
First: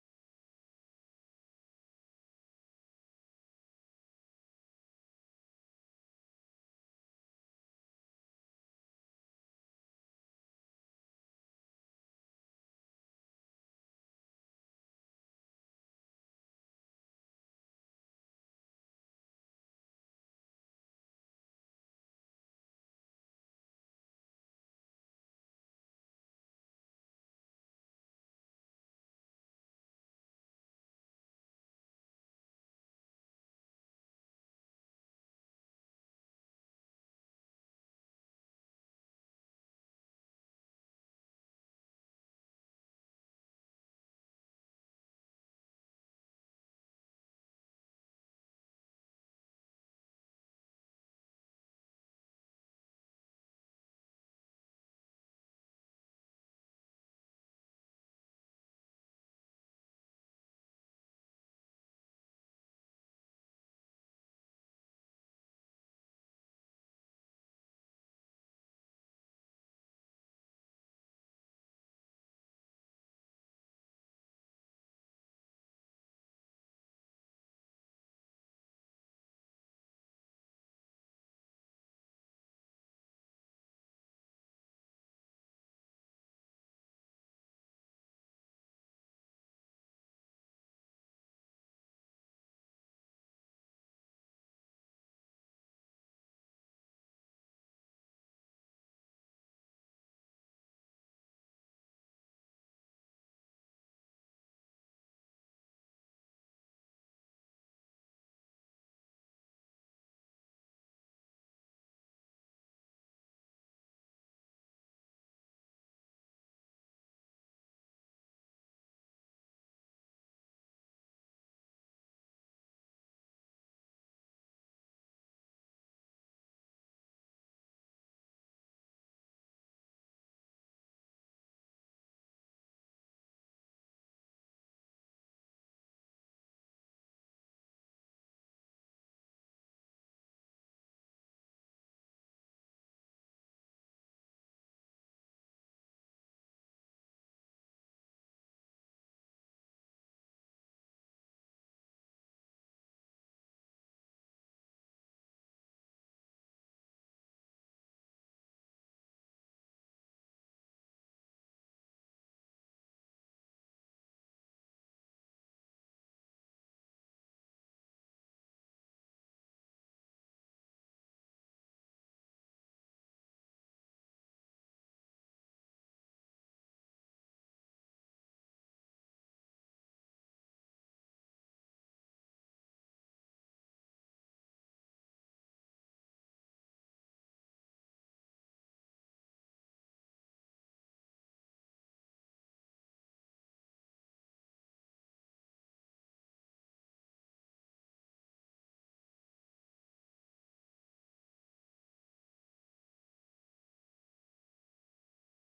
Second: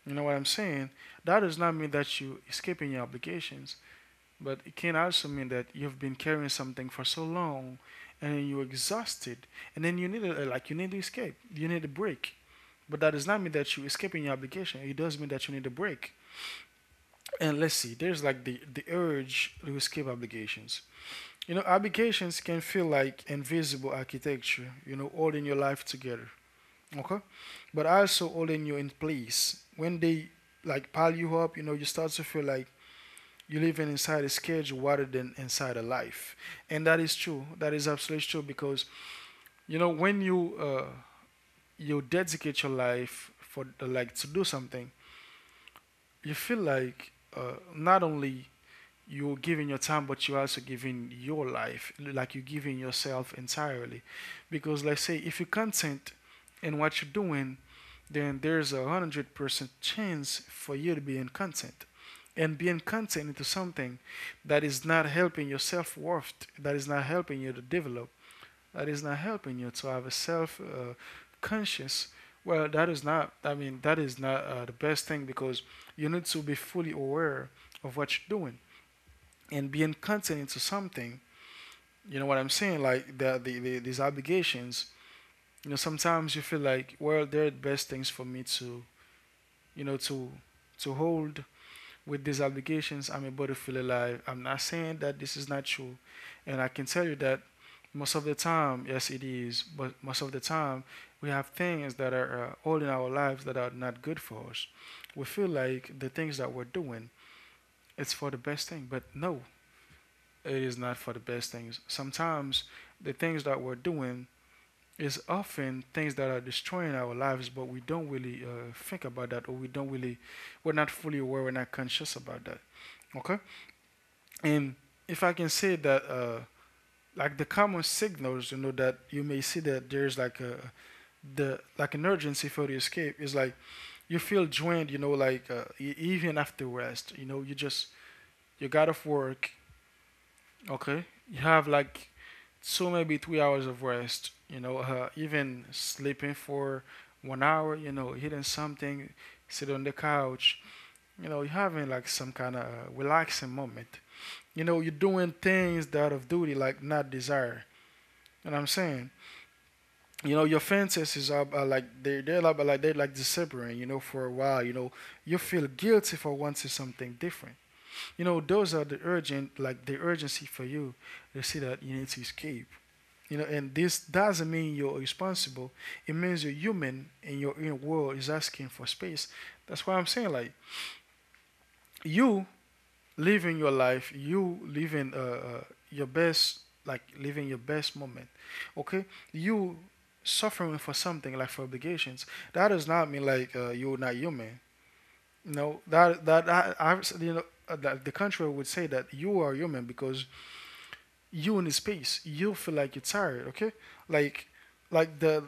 You know what I'm saying? That does not mean that you're escaping your obligations, but it can also mean that you've been carrying something for so long and you're exhausted, and then like you need to escape, you need a break. But that does not mean that you're escaping your obligation. It does mean that you need a break. And let's see, there's like the urge to escape obligations. You know, obligations can feel like invisible architecture, you know, holding your life together. Okay? But also holding you in place. When they like pile you up, you know, you start to feel like you're living inside a schedule rather than inside a life. And that is true. That is absolutely true. Because, you know, when you you dedicate your life for like to do something, you feel like not only you're giving your time, but you're also giving your life, like you're giving yourself entirely. Because, like, say, if you're content in what you're doing, then there's a 100% chance for you to be in content. And being content into something that is not helping your self worth, that is not helping you to develop, that is not helping you to have a self conscious. Well, that is not, I mean, that is not the best thing, because you need to be fully aware of what you're doing. And being content to something, you know what I'm saying, like the these obligations, you know, sometimes you feel like, well, they're the best things for me to, you know, to hold. With these obligations, I'm able to feel alive. I'm not saying that this is not true. And I can tell you that most of the time, yes, it is. But most of the time, we have things that are all in our lives that are not good for us. We feel like the things that we're doing, it's for the best thing, but no, it is not for the best things. Sometimes the things that we're doing is often things that are destroying our lives, but we don't really think about that, or we don't really, we're not fully aware, we're not conscious about that. Okay? And if I can say that, like the common signals, you know, that you may see that there's like a the like an urgency for the escape, is like you feel drained, you know, like even after rest, you know, you just you got off work, okay, you have like, so maybe 3 hours of rest, you know, even sleeping for 1 hour, you know, eating something, sit on the couch, you know, you're having like some kind of relaxing moment. You know, you're doing things that of duty, like not desire. You know what I'm saying? You know, your fantasies are like they're like disappearing. You know, for a while. You know, you feel guilty for wanting something different. You know, those are the urgent, like the urgency for you. They see that you need to escape. You know, and this doesn't mean you're responsible. It means you're human, and your inner world is asking for space. That's why I'm saying, like, you living your life, you living your best, like living your best moment. Okay, you suffering for something, like for obligations. That does not mean like you're not human. No, that that I you know, that the contrary would say that you are human, because you in space, you feel like you're tired. Okay, like like the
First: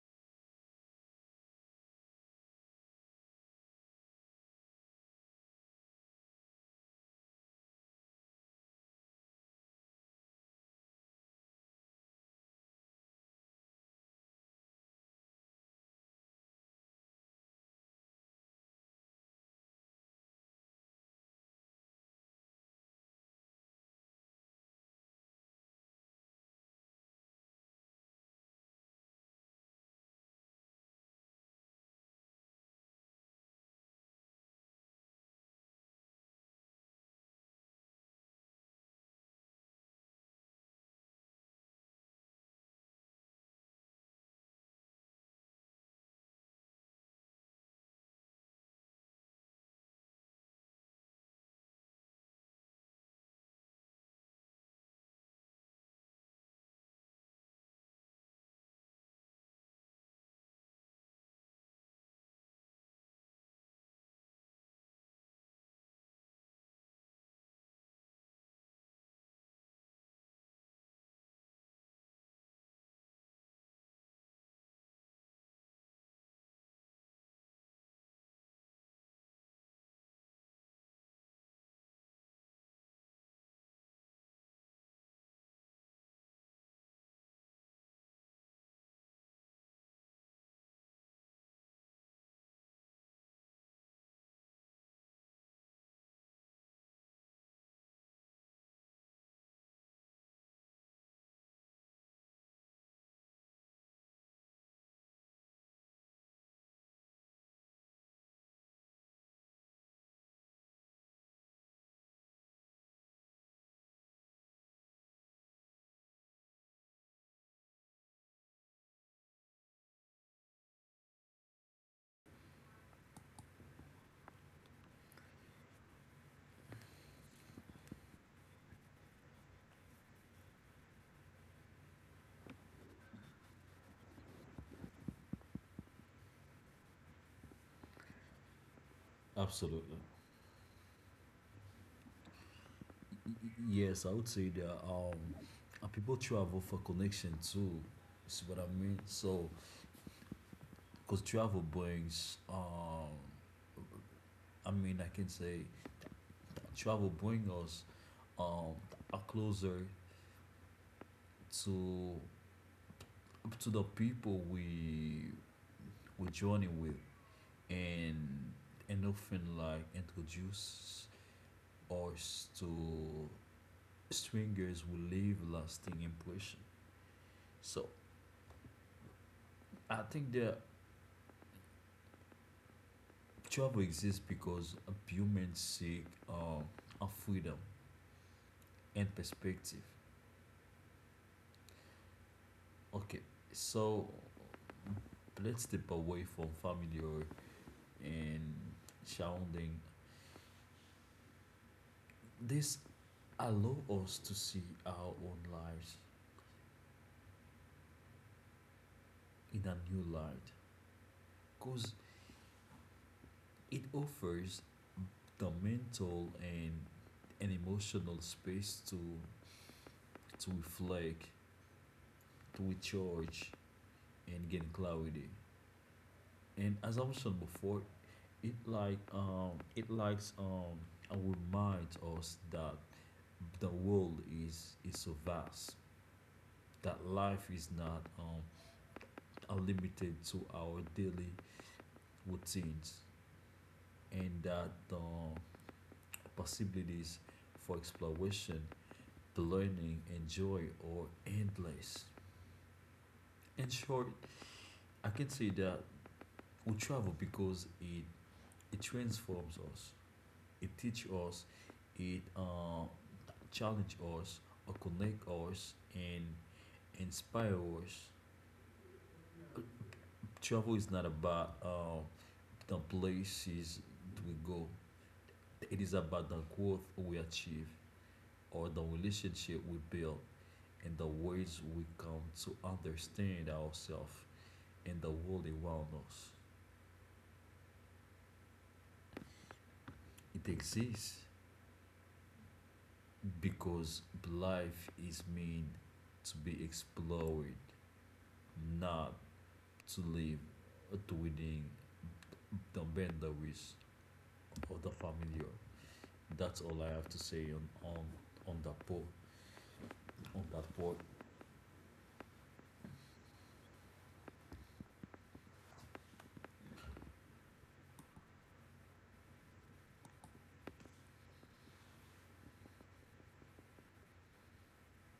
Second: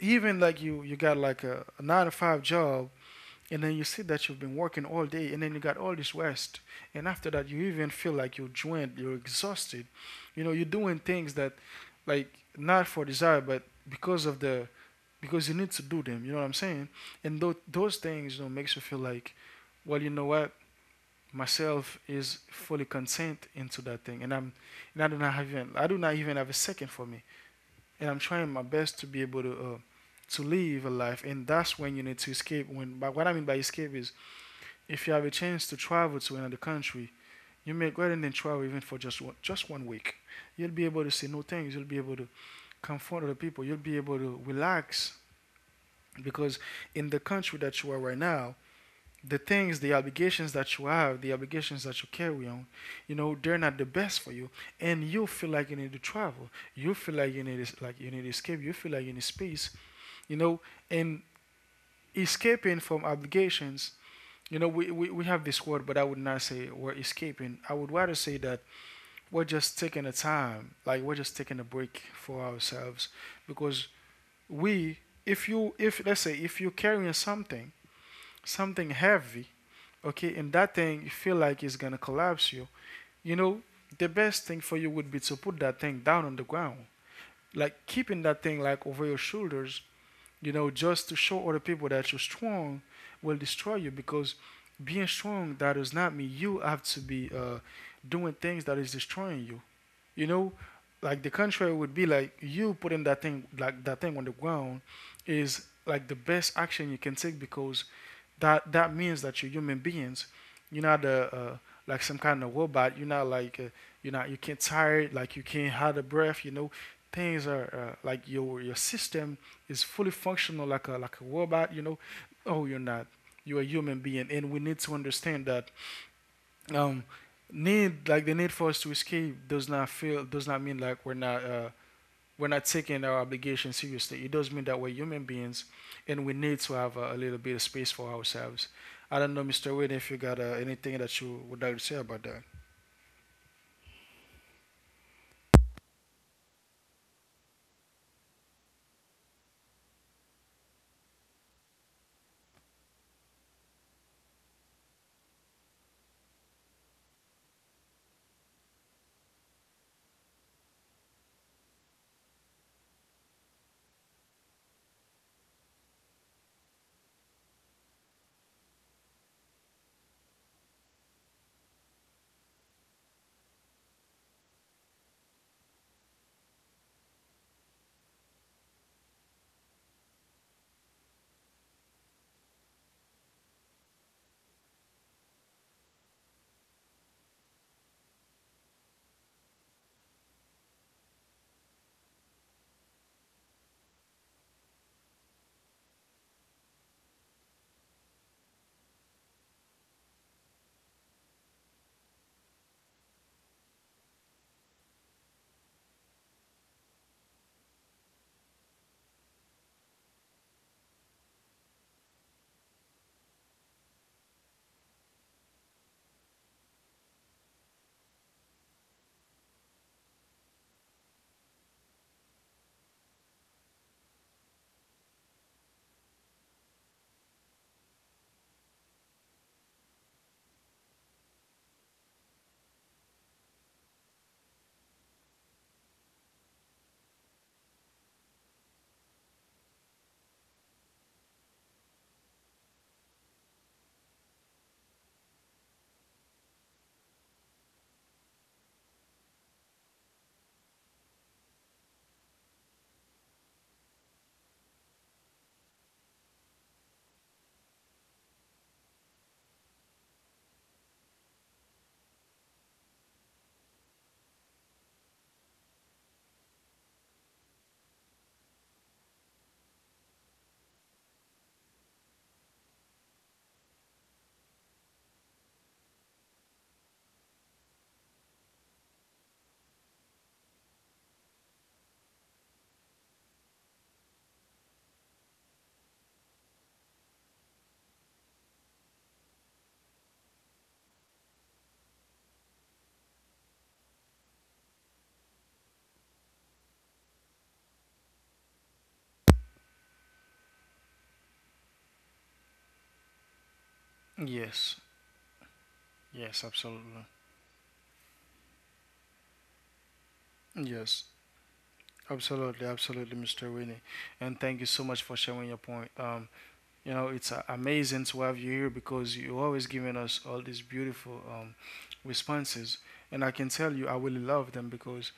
even like you got like a 9 to 5 job, and then you see that you've been working all day, and then you got all this rest. And after that, you even feel like you're drained, you're exhausted. You know, you're doing things that, like, not for desire, but because of the, because you need to do them. You know what I'm saying? And those things, you know, makes you feel like, well, you know what? Myself is fully content into that thing. And I'm, and I do not have even, I do not even have a second for me. And I'm trying my best to be able to live a life. And that's when you need to escape, when, but what I mean by escape is, if you have a chance to travel to another country, you may go ahead and travel even for just one week. You'll be able to see new things. You'll be able to comfort other people. You'll be able to relax, because in the country that you are right now, the obligations that you have, the obligations that you carry on, you know, they're not the best for you. And you feel like you need to travel. You feel like you need escape. You feel like you need space. You know, and escaping from obligations, you know, we have this word, but I would not say we're escaping. I would rather say that we're just taking a time, like we're just taking a break for ourselves. Because we, if let's say, if you're carrying something, something heavy, okay, and that thing you feel like it's gonna collapse you, you know, the best thing for you would be to put that thing down on the ground. Like keeping that thing like over your shoulders, you know, just to show other people that you're strong, will destroy you. Because being strong, that does not mean you have to be doing things that is destroying you. You know, like the contrary would be like you putting that thing, like that thing on the ground, is like the best action you can take. Because that that means that you're human beings. You're not a, like some kind of robot. You're not like you can't tired, like you can't hold a breath. You know, things are like your system is fully functional like a robot. You know, oh, you're not. You're a human being, and we need to understand that, um, need like the need for us to escape does not feel does not mean like we're not taking our obligation seriously. It does mean that we're human beings, and we need to have a little bit of space for ourselves. I don't know, Mr. Wade,
Absolutely.
if you got anything that you would like to say about that.
Yes, I would say there are, and people travel for connection too. See what I mean? So, because travel brings, I mean, I can say travel brings us um, a closer to to the people we journey with, and and often like introduce us to strangers who leave lasting impression. So I think the trouble exists because humans seek a freedom and perspective. Okay, so let's step away from family or and surrounding. This allow us to see our own lives in a new light, cause it offers the mental and an emotional space to reflect, to recharge, and gain clarity. And as I mentioned before, it like it likes and reminds us that the world is so vast that life is not are limited to our daily routines and that the possibilities for exploration, the learning, and joy are endless. In short, I can say that we travel because it transforms us, it teaches us, it challenge us or connect us and inspire us. Travel is not about the places we go, it is about the growth we achieve or the relationship we build and the ways we come to understand ourselves and the world around us. It exists because life is meant to be explored, not to live within the boundaries
Yes,
other familiar.
yes,
That's all I
absolutely.
have to say on on that point. On that point,
Yes, absolutely, absolutely, Mr. Winnie. And thank you so much for sharing your point. You know, it's amazing to have you here, because you're always giving us all these beautiful responses. And I can tell you I really love them, because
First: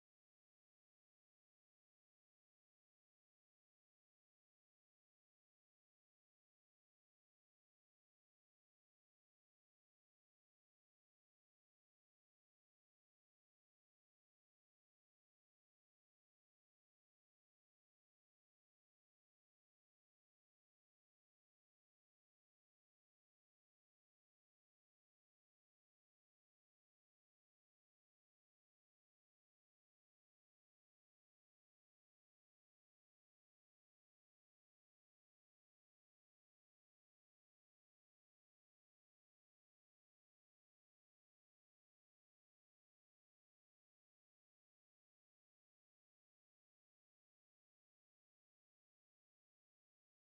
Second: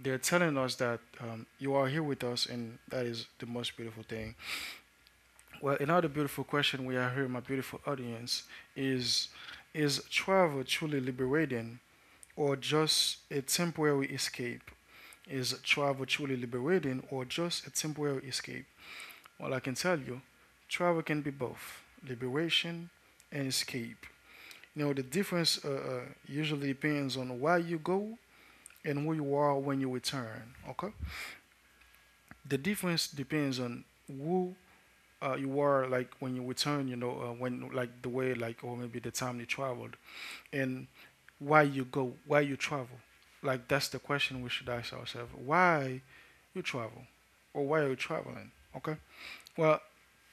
they're telling us that you are here with us, and that is the most beautiful thing. Well, another beautiful question we are here, my beautiful audience, is is travel truly liberating or just a temporary escape? Is travel truly liberating or just a temporary escape? Well, I can tell you, travel can be both liberation and escape. You know, the difference usually depends on where you go and who you are when you return. Okay, the difference depends on who you are like when you return. You know, when like the way like or maybe the time you traveled and why you go, why you travel. Like that's the question we should ask ourselves: Why you travel, or why are you traveling? Okay. Well,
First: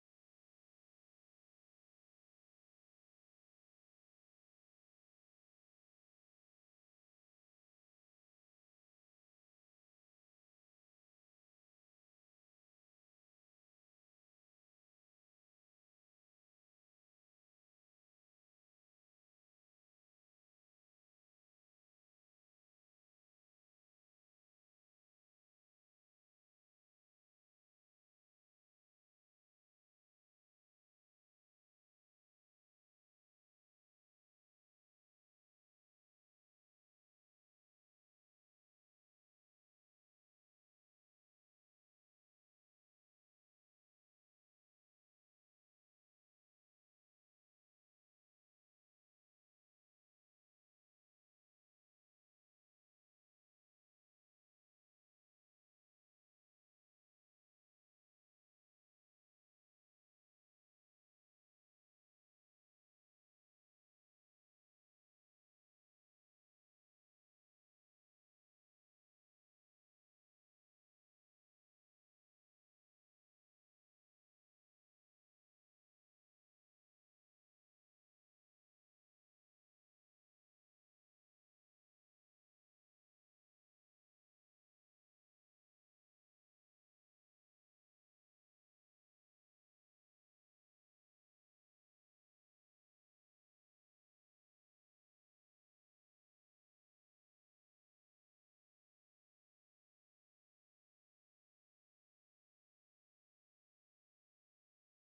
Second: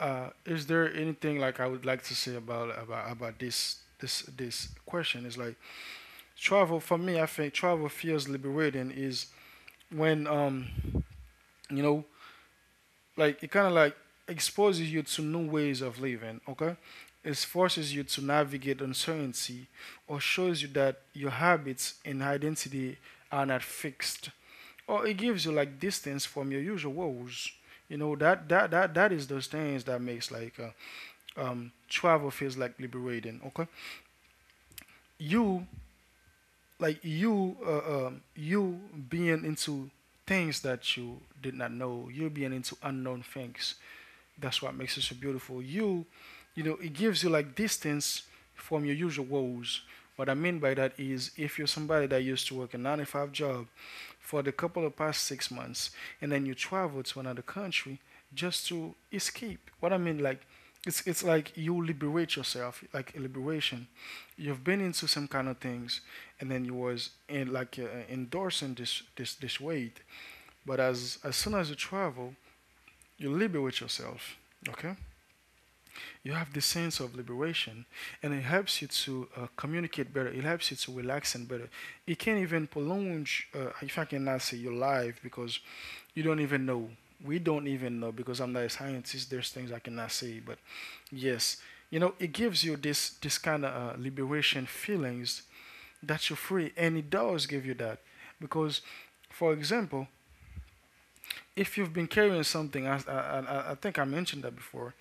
Is there anything like I would like to say about this question? Is like travel for me. I think travel feels liberating. Is when you know like it kind of like exposes you to new ways of living. Okay, it forces you to navigate uncertainty, or shows you that your habits and identity are not fixed, or it gives you like distance from your usual woes. You know that is those things that makes like travel feels like liberating. Okay, you like you you being into things that you did not know. You being into unknown things. That's what makes it so beautiful. You know, it gives you like distance from your usual woes. What I mean by that is, if you're somebody that used to work a nine to five job, for the couple of past 6 months, and then you travel to another country just to escape. What I mean, like, it's like you liberate yourself, like a liberation. You've been into some kind of things, and then you was in like endorsing this weight. But as soon as you travel, you liberate yourself. Okay, you have this sense of liberation, and it helps you to communicate better. It helps you to relax and better. It can even prolong, if I cannot say your life, because you don't even know. We don't even know, because I'm not a scientist. There's things I cannot say, but yes, you know, it gives you this kind of liberation feelings that you're free, and it does give you that. Because for example, if you've been carrying something, I think I mentioned that before,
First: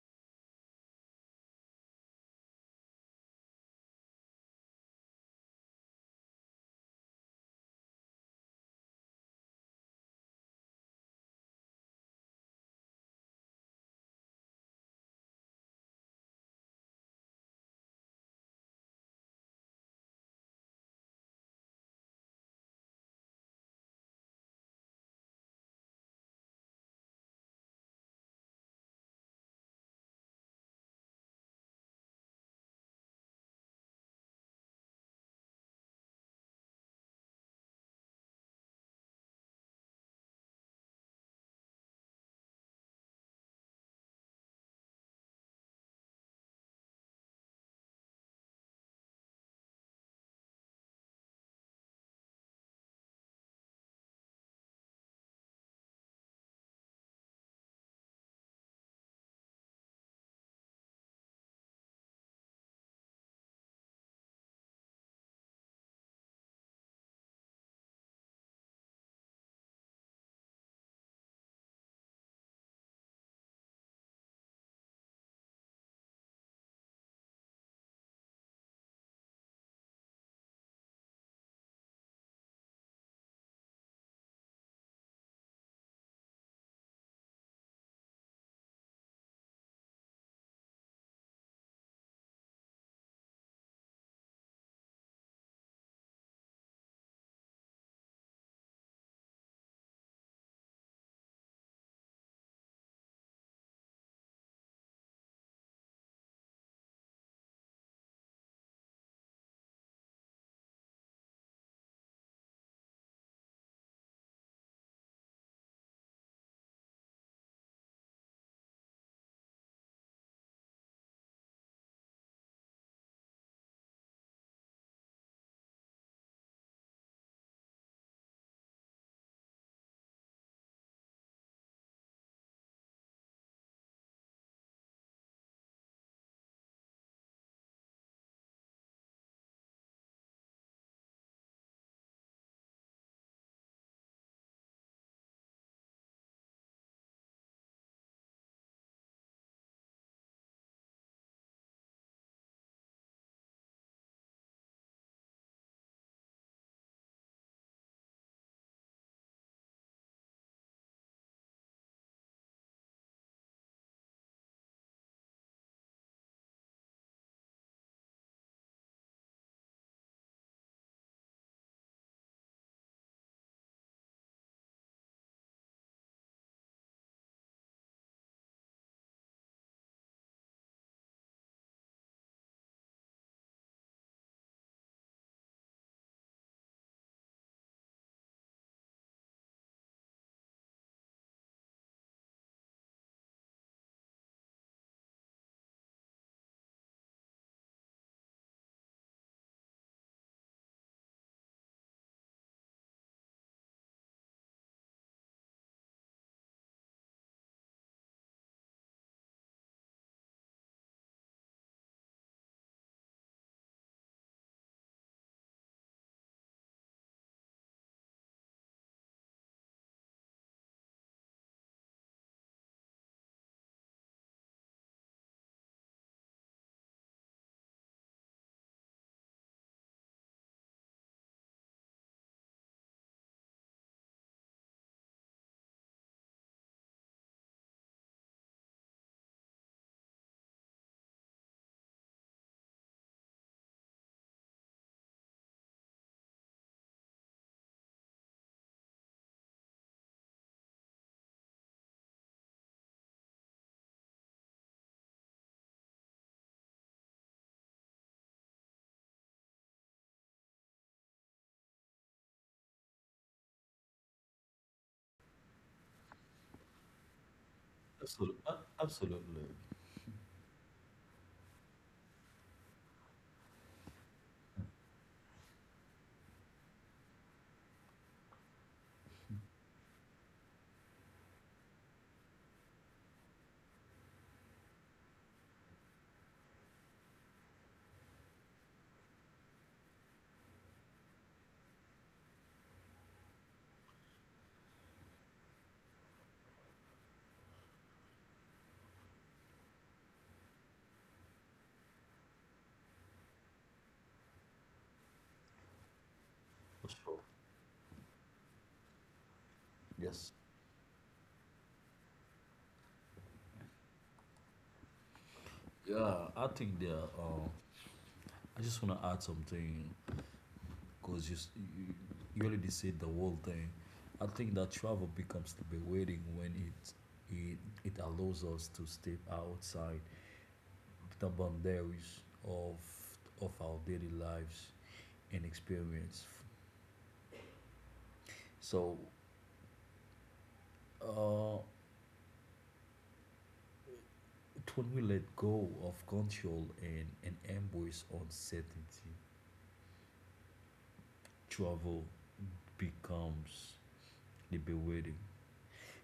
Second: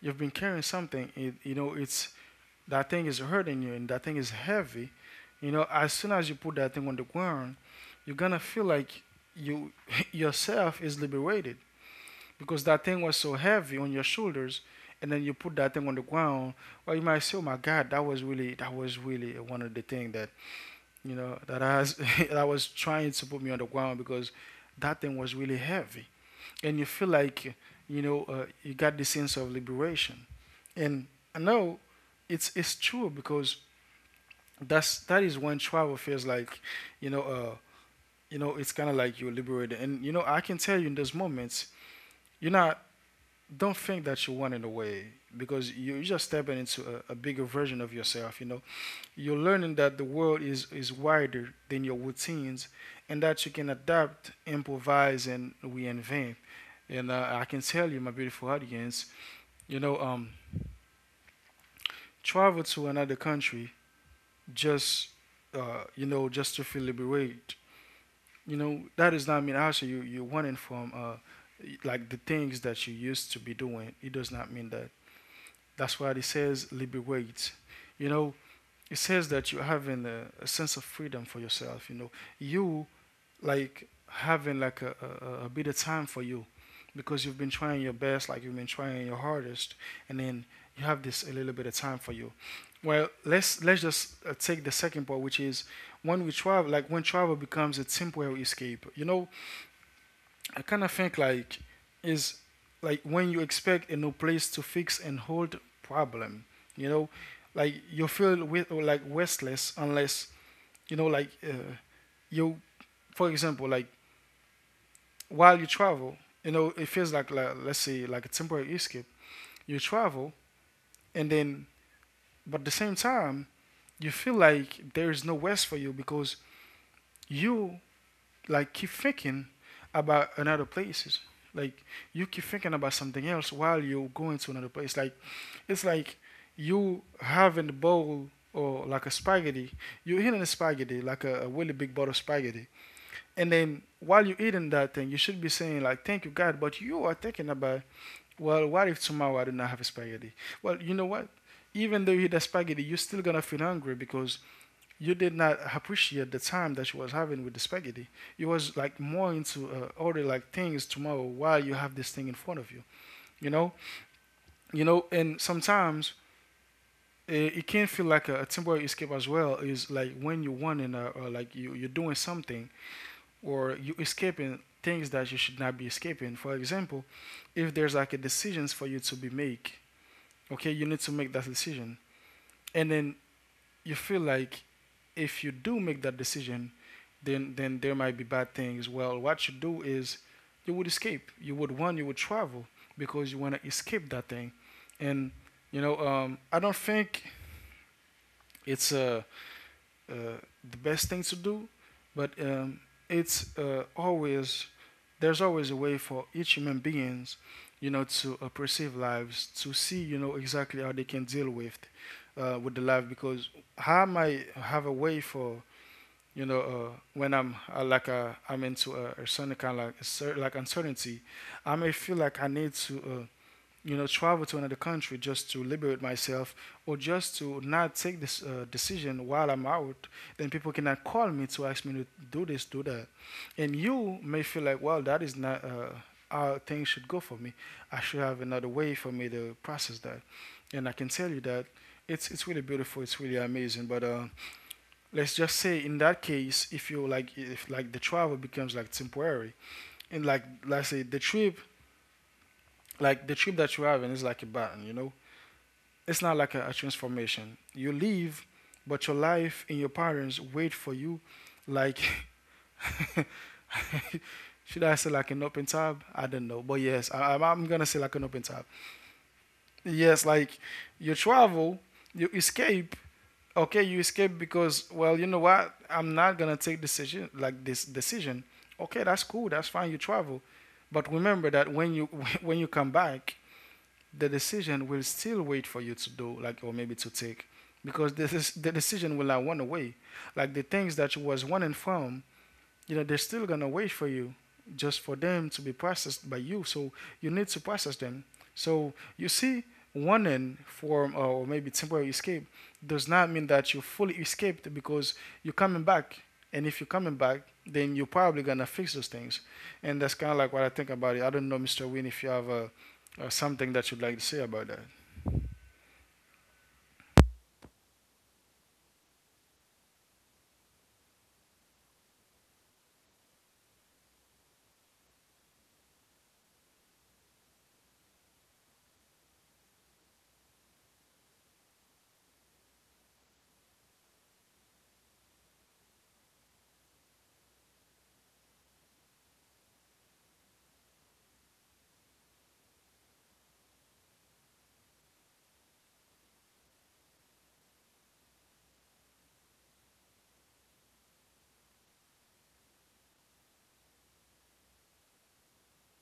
you've been carrying something, it, you know, it's that thing is hurting you and that thing is heavy. You know, as soon as you put that thing on the ground, you're gonna feel like you yourself is liberated, because that thing was so heavy on your shoulders. And then you put that thing on the ground, well, you might say, oh my god, that was really one of the thing that, you know, that I was, that I was trying to put me on the ground because that thing was really heavy. And you feel like, you know, you got the sense of liberation. And I know it's true, because that is when travel feels like, you know, you know, it's kind of like you're liberated. And you know, I can tell you, in those moments you're not, don't think that you're running away, because you're just stepping into a bigger version of yourself. You know, you're learning that the world is wider than your routines, and that you can adapt, improvise, and reinvent. And I can tell you, my beautiful audience, you know, travel to another country just you know, just to feel liberated. You know, that does not mean actually you wanting from like the things that you used to be doing. It does not mean that. That's why it says liberate. You know, it says that you having a sense of freedom for yourself. You know, you like having like a a- bit of time for you, because you've been trying your best, like you've been trying your hardest, and then you have this a little bit of time for you. Well, let's just take the second part, which is when we travel, like when travel becomes a temporary escape. You know, I kind of think like is like when you expect a new place to fix and hold problem, you know, like you feel with or like restless unless, you know, like you for example, like while you travel, you know, it feels like let's say like a temporary escape. You travel, and then, but at the same time you feel like there is no rest for you, because you like keep thinking about another places. Like you keep thinking about something else while you're going to another place. Like it's like you having the bowl or like a spaghetti. You're eating a spaghetti, like a really big bowl of spaghetti. And then while you're eating that thing, you should be saying like thank you God, but you are thinking about, well, what if tomorrow I do not have a spaghetti? Well, you know what? Even though you eat the spaghetti, you're still gonna feel hungry, because you did not appreciate the time that you was having with the spaghetti. You was like more into order like things tomorrow while you have this thing in front of you. You know, you know, and sometimes it can feel like a temporary escape as well. Is like when you are wanting, or like you're doing something or you escaping things that you should not be escaping. For example, if there's like a decisions for you to be make, okay, you need to make that decision, and then you feel like if you do make that decision, then there might be bad things. Well, what you do is you would escape. You would run. You would travel because you want to escape that thing. And you know, I don't think it's a uh, the best thing to do, but it's always there's always a way for each human beings, you know, to perceive lives, to see, you know, exactly how they can deal with the life. Because how am I have a way for, you know, when I'm like I'm into a certain kind of like uncertainty, I may feel like I need to you know, travel to another country just to liberate myself, or just to not take this decision while I'm out, then people cannot call me to ask me to do this, do that. And you may feel like, well, that is not how things should go for me. I should have another way for me to process that. And I can tell you that it's really beautiful. It's really amazing. But let's just say in that case, if you like, if like the travel becomes like temporary, and like let's say the trip, like the trip that you're having is like a button, you know, it's not like a transformation. You leave, but your life and your parents wait for you like should I say like an open tab? I don't know, but yes, I'm gonna say like an
absolutely,
open tab.
absolutely,
Yes, like you travel, you escape. Okay, you escape because, well, you know what? I'm not gonna take decision like this decision. Okay, that's cool, that's fine. You travel, but remember that when you when you come back, the decision will still wait for you to do, like, or maybe to take, because this is, the decision will not run away. Like the things that you was running from, you know they're still gonna wait for you, just for them to be processed by you. So you need to process them, so you see, one end form or maybe temporary escape does not mean that you fully escaped, because you're coming back. And if
for
you're coming
sure.
back, then you're probably gonna fix those things. And that's
Yes.
kind of like what I think about it. I don't know, Mr. Win, if you have something that you'd like to say about that.
Yeah, I think there. I just want to add something because you you already said the whole thing. I think that travel becomes to be when it it allows us to step outside the boundaries of of our daily lives and experience. So uh, when we let go of control and embrace uncertainty, travel becomes liberating.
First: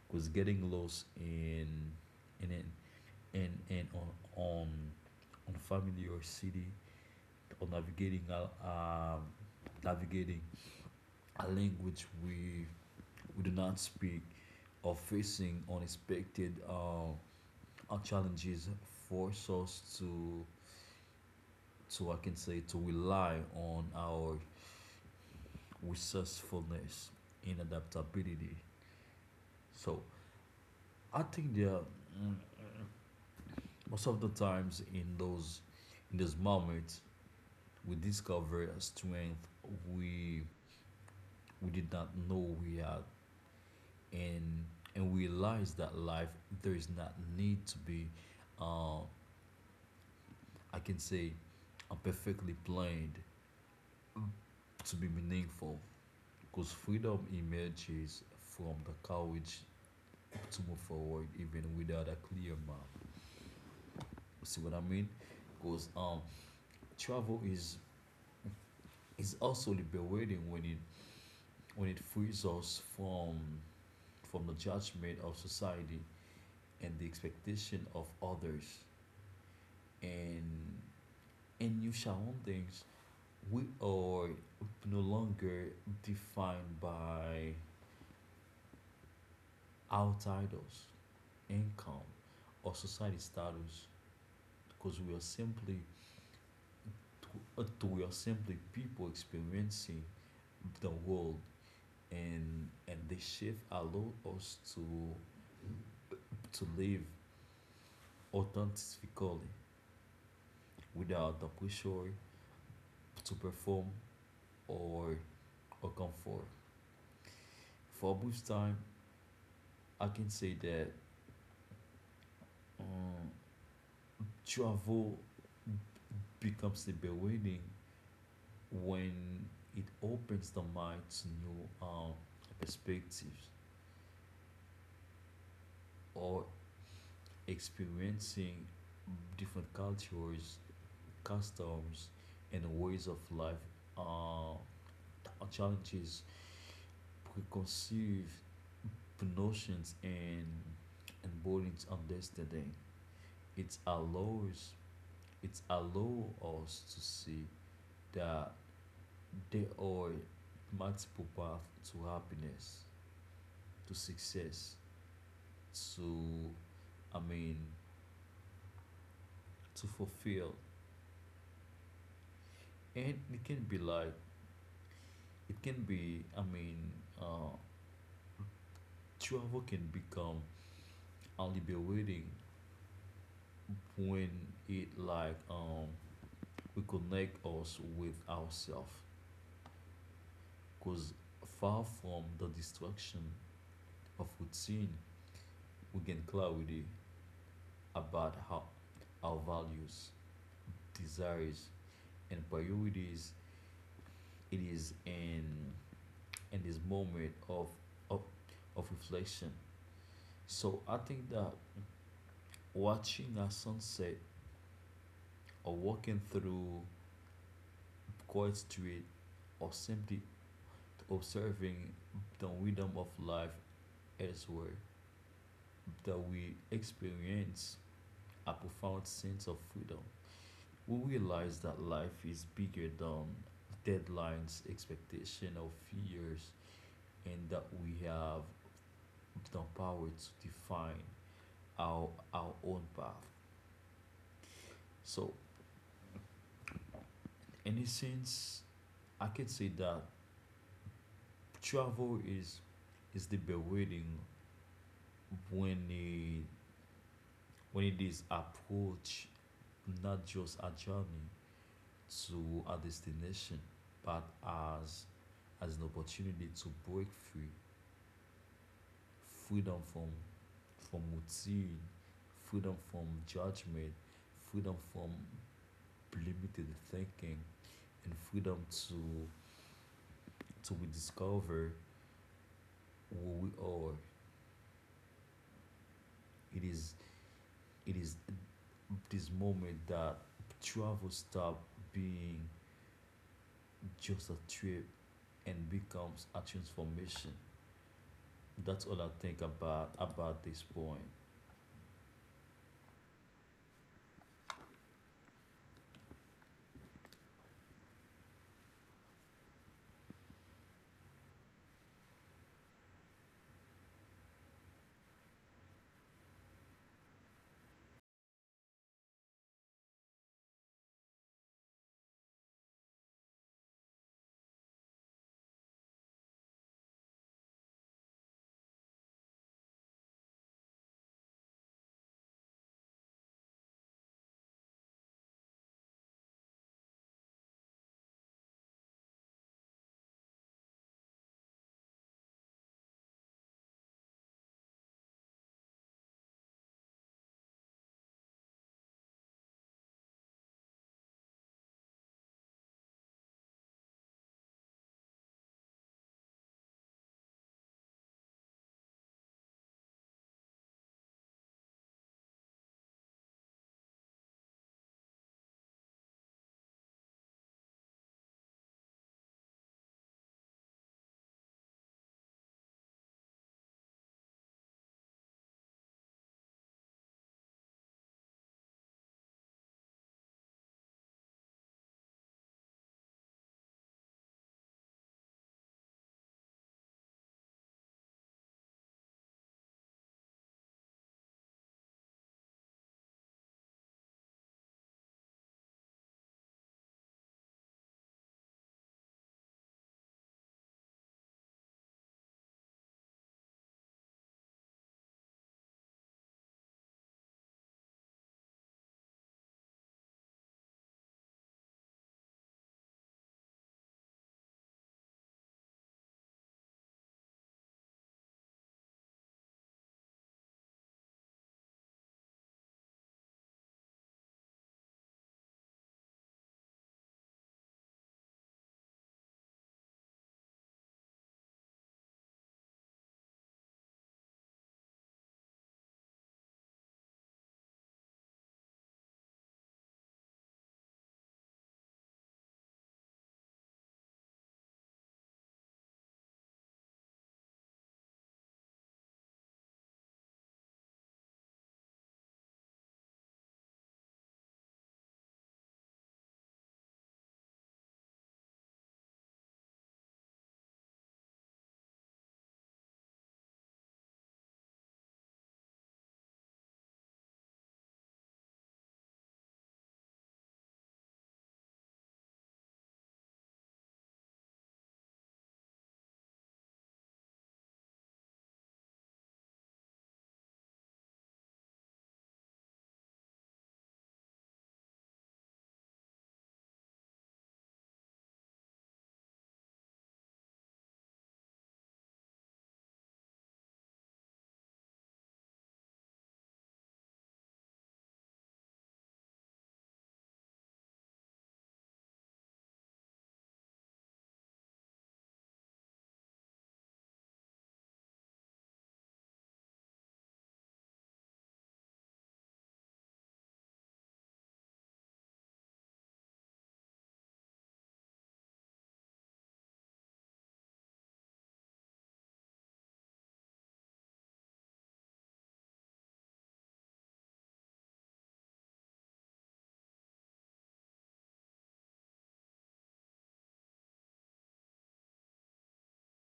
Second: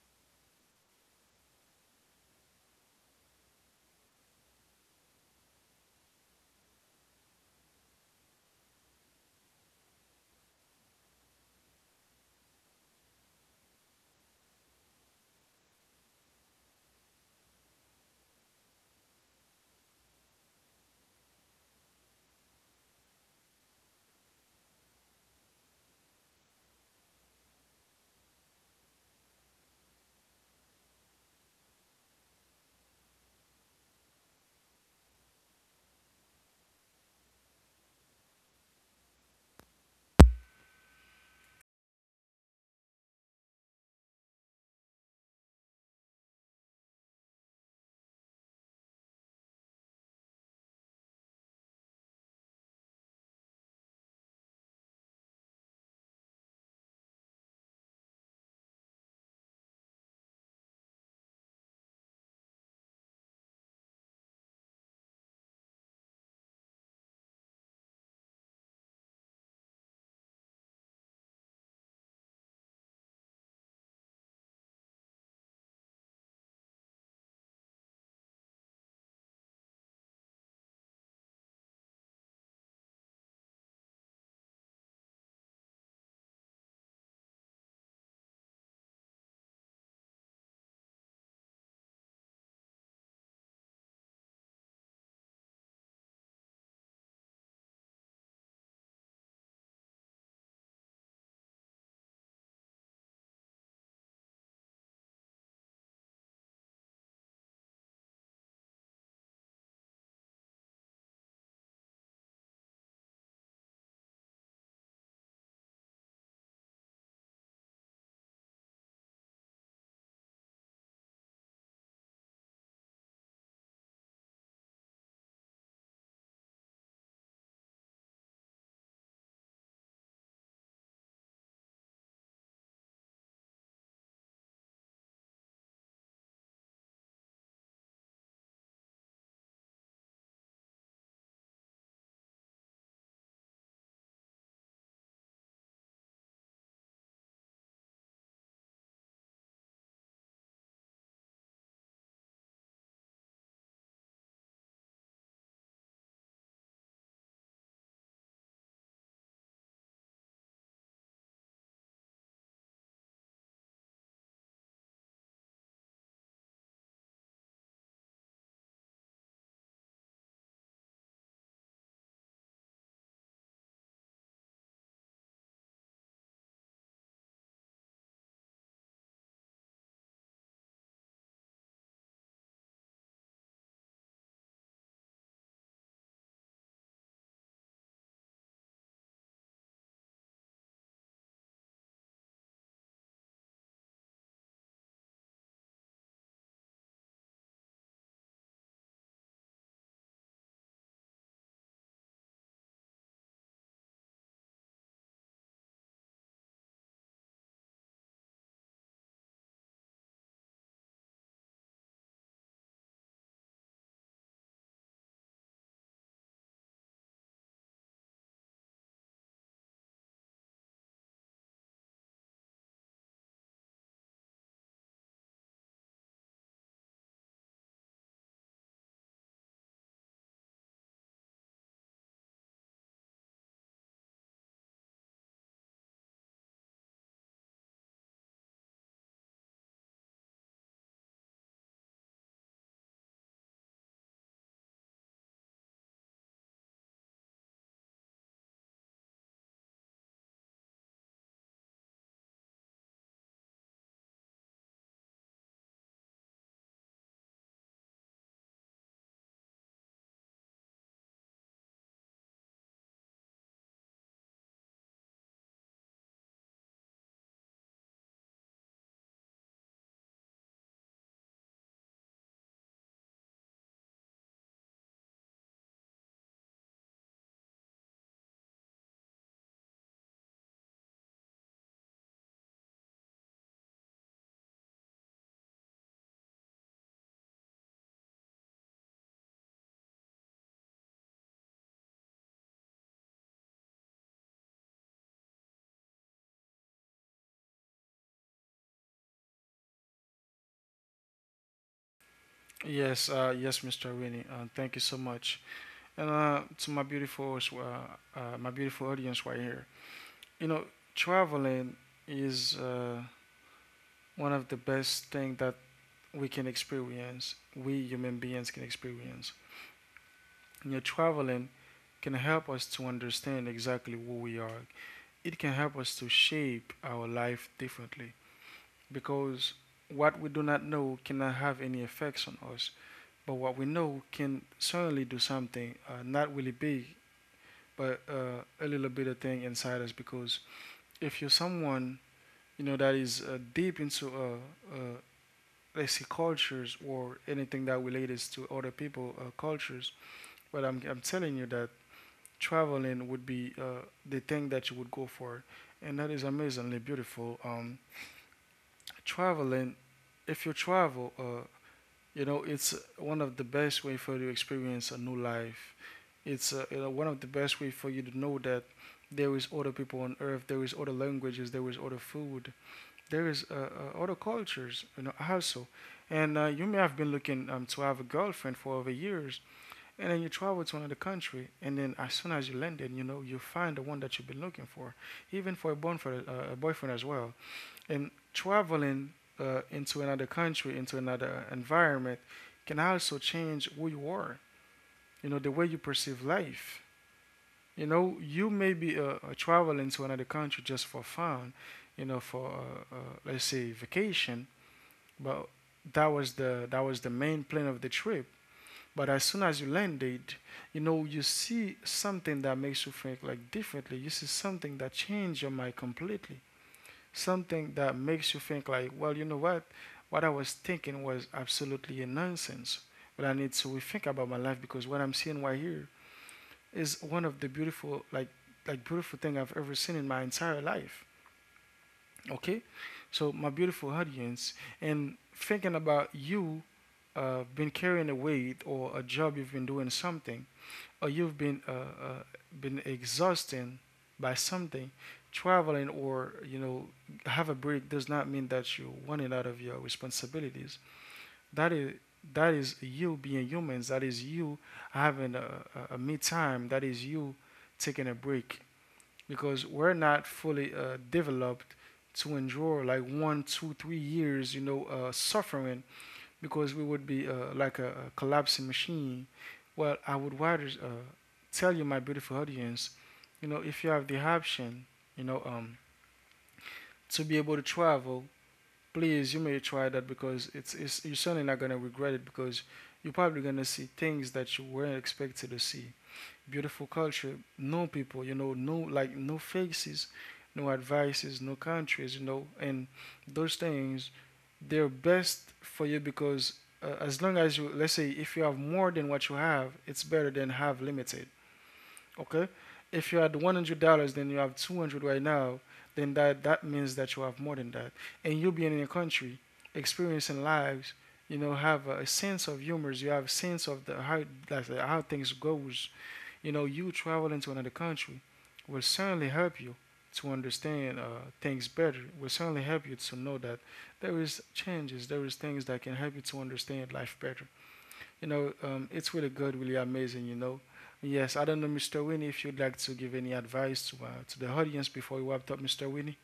Because getting lost in an in on on familiar city or navigating a navigating a language we do not speak or facing unexpected challenges force us to so I can say to rely on our resourcefulness and adaptability. So I think there are, mm, most of the times in those moments we discover a strength we we did not know we had and and we realize that life there is not need to be uh, I can say perfectly planned to be meaningful because freedom emerges from the courage to move forward even without a clear map. See what I mean? Because travel is also liberating when it frees us from the judgment of society and the expectation of others and and you new shalom things we are no longer defined by our titles income or society status because we are simply to, to are simply people experiencing the world and the shift allow us to live authentically without the pressure to perform or or comfort. For a brief time, I can say that um, travel becomes liberating when it opens the mind to new perspectives or experiencing different cultures customs, and ways of life uh, are challenges preconceived notions and burdens on this. It allows it allows us to see that there are multiple paths to happiness, to success, to I mean to fulfill. And it can be like it can be I mean uh travel can become a liberating when it like we connect us with ourselves because far from the distraction of routine we gain clarity about how our values desires and priorities it is in this moment of of, of reflection so I think that watching a sunset or walking through quiet street or simply observing the rhythm of life elsewhere that we experience a profound sense of freedom. We realize that life is bigger than deadlines, expectation of fears, and that we have the power to define our own path. So in a sense I can say that travel is liberating when it is approached not just a journey to a destination, but as as an opportunity to break free, freedom from routine, freedom from judgment, freedom from limited thinking, and freedom to rediscover who we are. It is it is this moment that travel stop being just a trip and becomes a transformation. That's all I think about this point.
Yes, yes, Mr. Winnie, thank you so much. And to my beautiful audience right here. You know, traveling is one of the best thing that we can experience. We human beings can experience. You know, traveling can help us to understand exactly who we are. It can help us to shape our life differently, because what we do not know cannot have any effects on us, but what we know can certainly do something, not really big, but a little bit of thing inside us. Because if you're someone, you know, that is deep into let's see, cultures or anything that relates to other people cultures. But I'm telling you that traveling would be the thing that you would go for, and that is amazingly beautiful. Traveling, if you travel, you know, it's one of the best way for you to experience a new life. It's you know, one of the best way for you to know that there is other people on earth, there is other languages, there is other food, there is other cultures, you know, also. And you may have been looking to have a girlfriend for over years, and then you travel to another country, and then as soon as you landed, you know, you find the one that you've been looking for, even for a boyfriend as well. And traveling into another country, into another environment, can also change who you are. You know, the way you perceive life. You know, you may be traveling to another country just for fun, you know, for let's say vacation, but that was the main plan of the trip. But as soon as you landed, you know you see something that makes you think like differently. You see something that changed your mind completely. Something that makes you think like, well, you know what? What I was thinking was absolutely a nonsense. But I need to rethink about my life because what I'm seeing right here is one of the beautiful like beautiful thing I've ever seen in my entire life. Okay? So my beautiful audience and thinking about you been carrying a weight or a job you've been doing something or you've been exhausted by something, traveling or you know have a break does not mean that you're running out of your responsibilities. that is that is you being humans, that is you having a me time, that is you taking a break because we're not fully developed to endure like 1 2 3 years you know suffering, because we would be like a collapsing machine. Well, I would rather tell you, my beautiful audience, you know, if you have the option, you know, to be able to travel, please, you may try that because it's you're certainly not going to regret it because you're probably going to see things that you weren't expected to see, beautiful culture, no people, you know, no like no faces, no advices, no countries, you know, and those things they're best for you because as long as you, let's say if you have more than what you have, it's better than have limited. Okay, if you had $100, then you have 200 right now. Then that means that you have more than that, and you being in a country, experiencing lives, you know, have a, sense of humors. You have a sense of the how like, how things goes, you know, you traveling to another country will certainly help you to understand things better. Will certainly help you to know that there is changes, there is things that can help you to understand life better. You know, it's really good, really amazing. You know, yes, I don't know, Mr. Winnie, if you'd like to give any advice to the audience before we wrap up, Mr. Winnie.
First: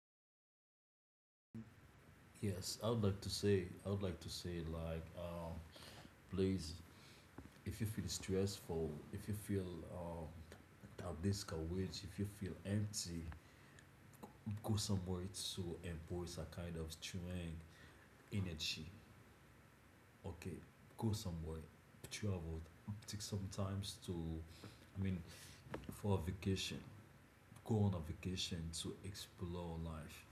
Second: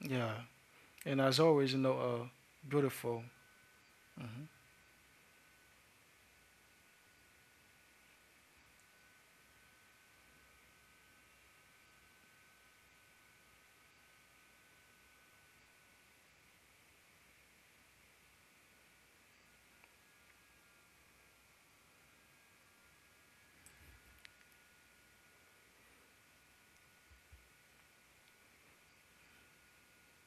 Yeah, and as always, you know,
Yes, I would
beautiful.
like to say I would like to
Hmm.
say like please if you feel stressful, if you feel um, that discouraged, if you feel empty, go somewhere to embrace a kind of strength, energy. Okay, go somewhere, travel, take some times to, I mean, for a vacation, go on a vacation to explore life.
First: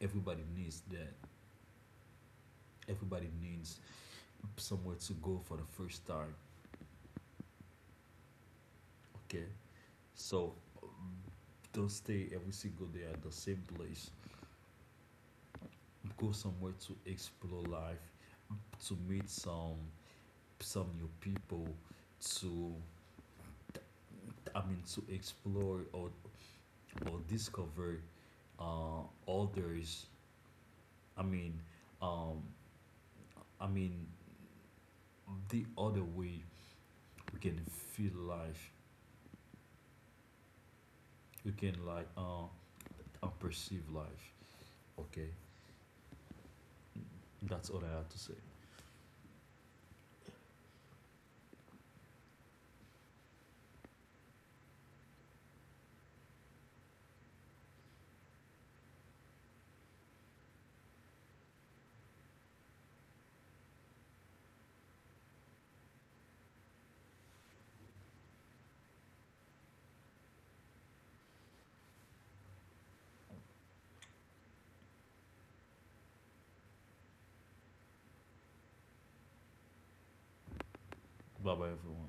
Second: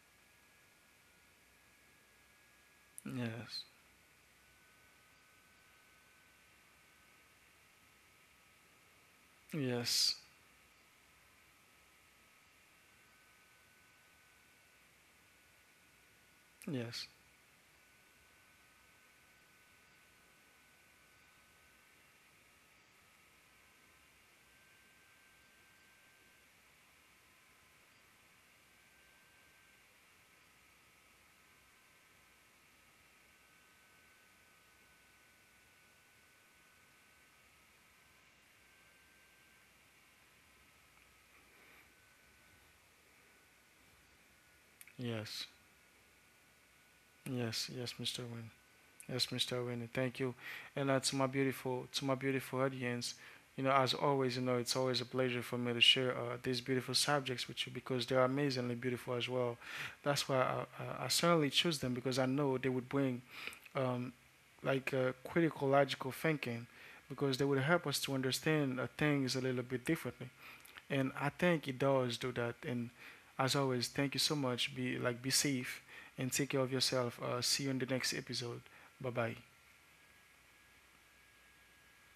Everybody needs that. Everybody
Yes,
needs somewhere to go for the first time. Okay,
yes,
so um, don't stay every single day at the same place. Go somewhere to
yes,
explore life, to meet some new people, to I mean to explore or discover uh, others. I mean, um, I mean the other way we can feel life. We can like perceive life. Okay.
yes,
That's
yes,
all I
yes,
had to
Mr.
say.
Winnie. Yes, Mr. Winnie, thank you. And to my beautiful audience, you know, as always, you know, it's always a pleasure for me to share these beautiful subjects with you because they're amazingly beautiful as well. That's why I certainly choose them because I know they would bring um, like critical logical thinking because they would help us to understand things a little bit differently. And I think it does do that. And as always, thank you so much. Be like, be safe and take care of yourself. See you in the next episode. Bye bye.
Bye bye, everyone.